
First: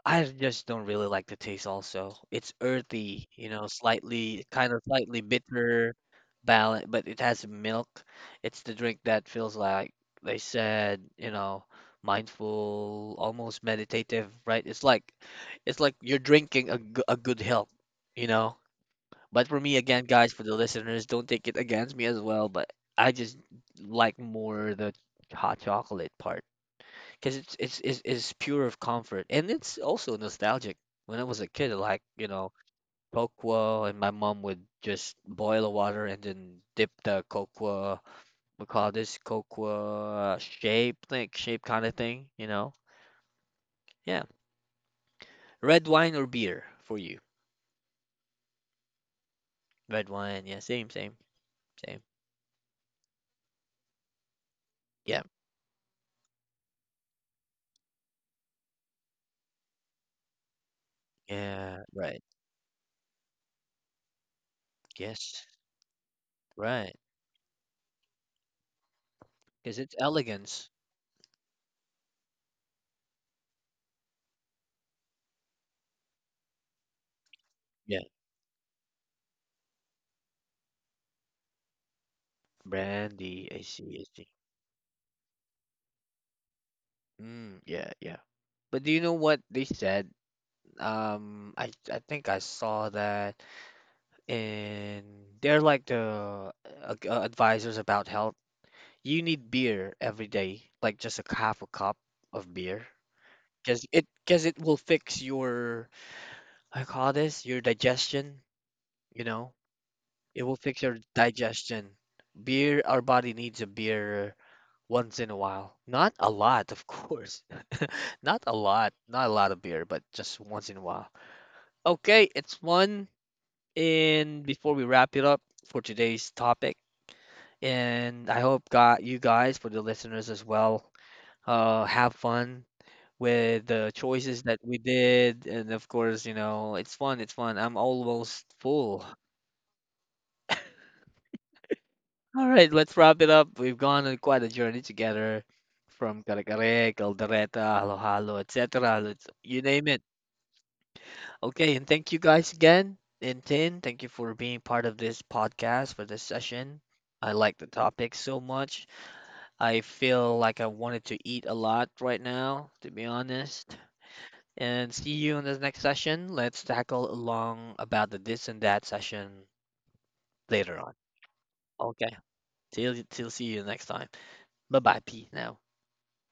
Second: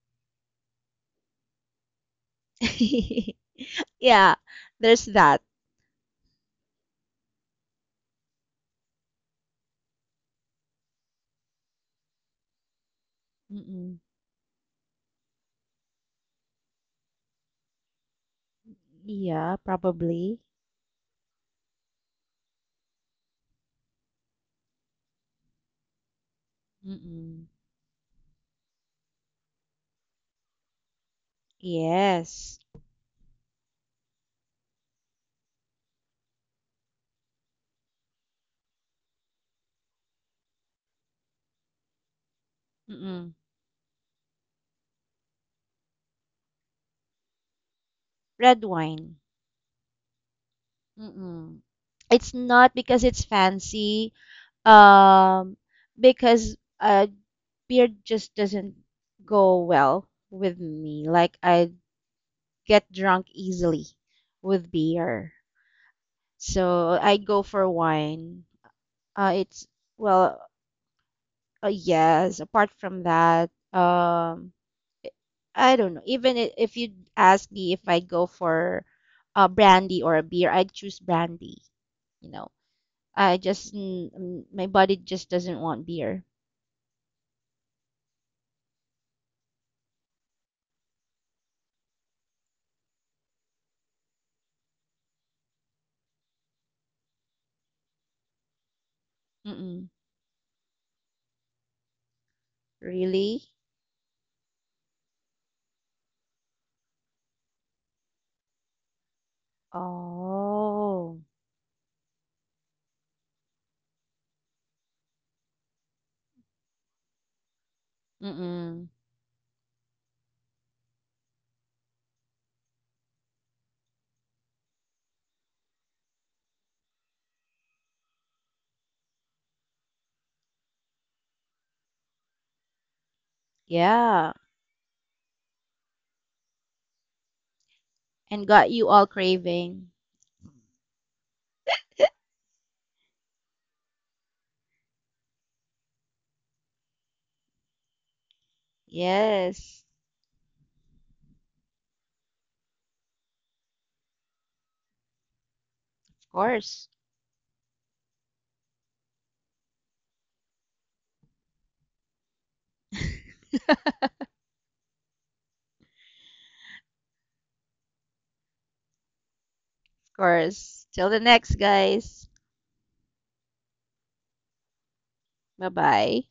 I just don't really like the taste also. It's earthy, [LAUGHS] you know, Yeah, slightly kind of there's slightly that. bitter balance, but it has milk. It's the drink that feels like they said, you know, mindful, almost Mm-mm. meditative, right? It's like you're drinking a, a good health, you know. But Yeah, for me again, guys, probably. for the listeners, don't take it against me as well, but I just like more the hot chocolate part because Mm-mm. it's pure of comfort and it's also nostalgic. When I was a kid, like you know, Yes. cocoa, and my mom would just boil the water and then dip the cocoa. We call this cocoa shape, like shape kind of thing, you know. Mm-mm. Yeah, red wine or beer for you. Red wine. Red wine, yeah, Mm-mm. same. It's not because it's fancy, Yeah, um, because beer just doesn't go well with me. Like I yeah, right. get drunk easily with beer, Yes, right. so I go for wine. It's Because it's well. elegance. Yes, apart from that, I don't know. Even if you ask me if I Yeah, go for a brandy or a beer, I'd choose brandy. You know, brandy. I I just see, I see. My body just doesn't want beer. Mm, yeah, yeah. But do you know what they said? I think I saw that, and they're like the advisors about health. You need Mm-mm. beer every day, like just a half a cup of beer, Really? Because it will fix your I call this your digestion. You know, it will fix your Oh. digestion. Beer, our body needs a beer once in a while. Not a lot, of course. [LAUGHS] Not a Mm-mm. lot, not a lot of beer, but just once in a while. Okay, it's one. And before we wrap it up for today's topic, and I hope got you guys for the listeners as well, have fun with the Yeah. choices that we did, and of course, you know, it's fun, it's fun. I'm almost And got you full. all craving. All right, let's wrap it up. We've gone on quite a journey together from Caracare, Caldereta, Halo-Halo, etc. Let's, you Yes. name it. Okay, and thank you guys again. And Tin, thank you for being part of this podcast for this Of session. course. I like the topic so much. I feel like I wanted to eat a lot right now, to be honest. And see you in the next session. Let's tackle along about the this and that session Of later course. on. Till the next, Okay. guys. Till see you next time. Bye bye, P now. Bye-bye.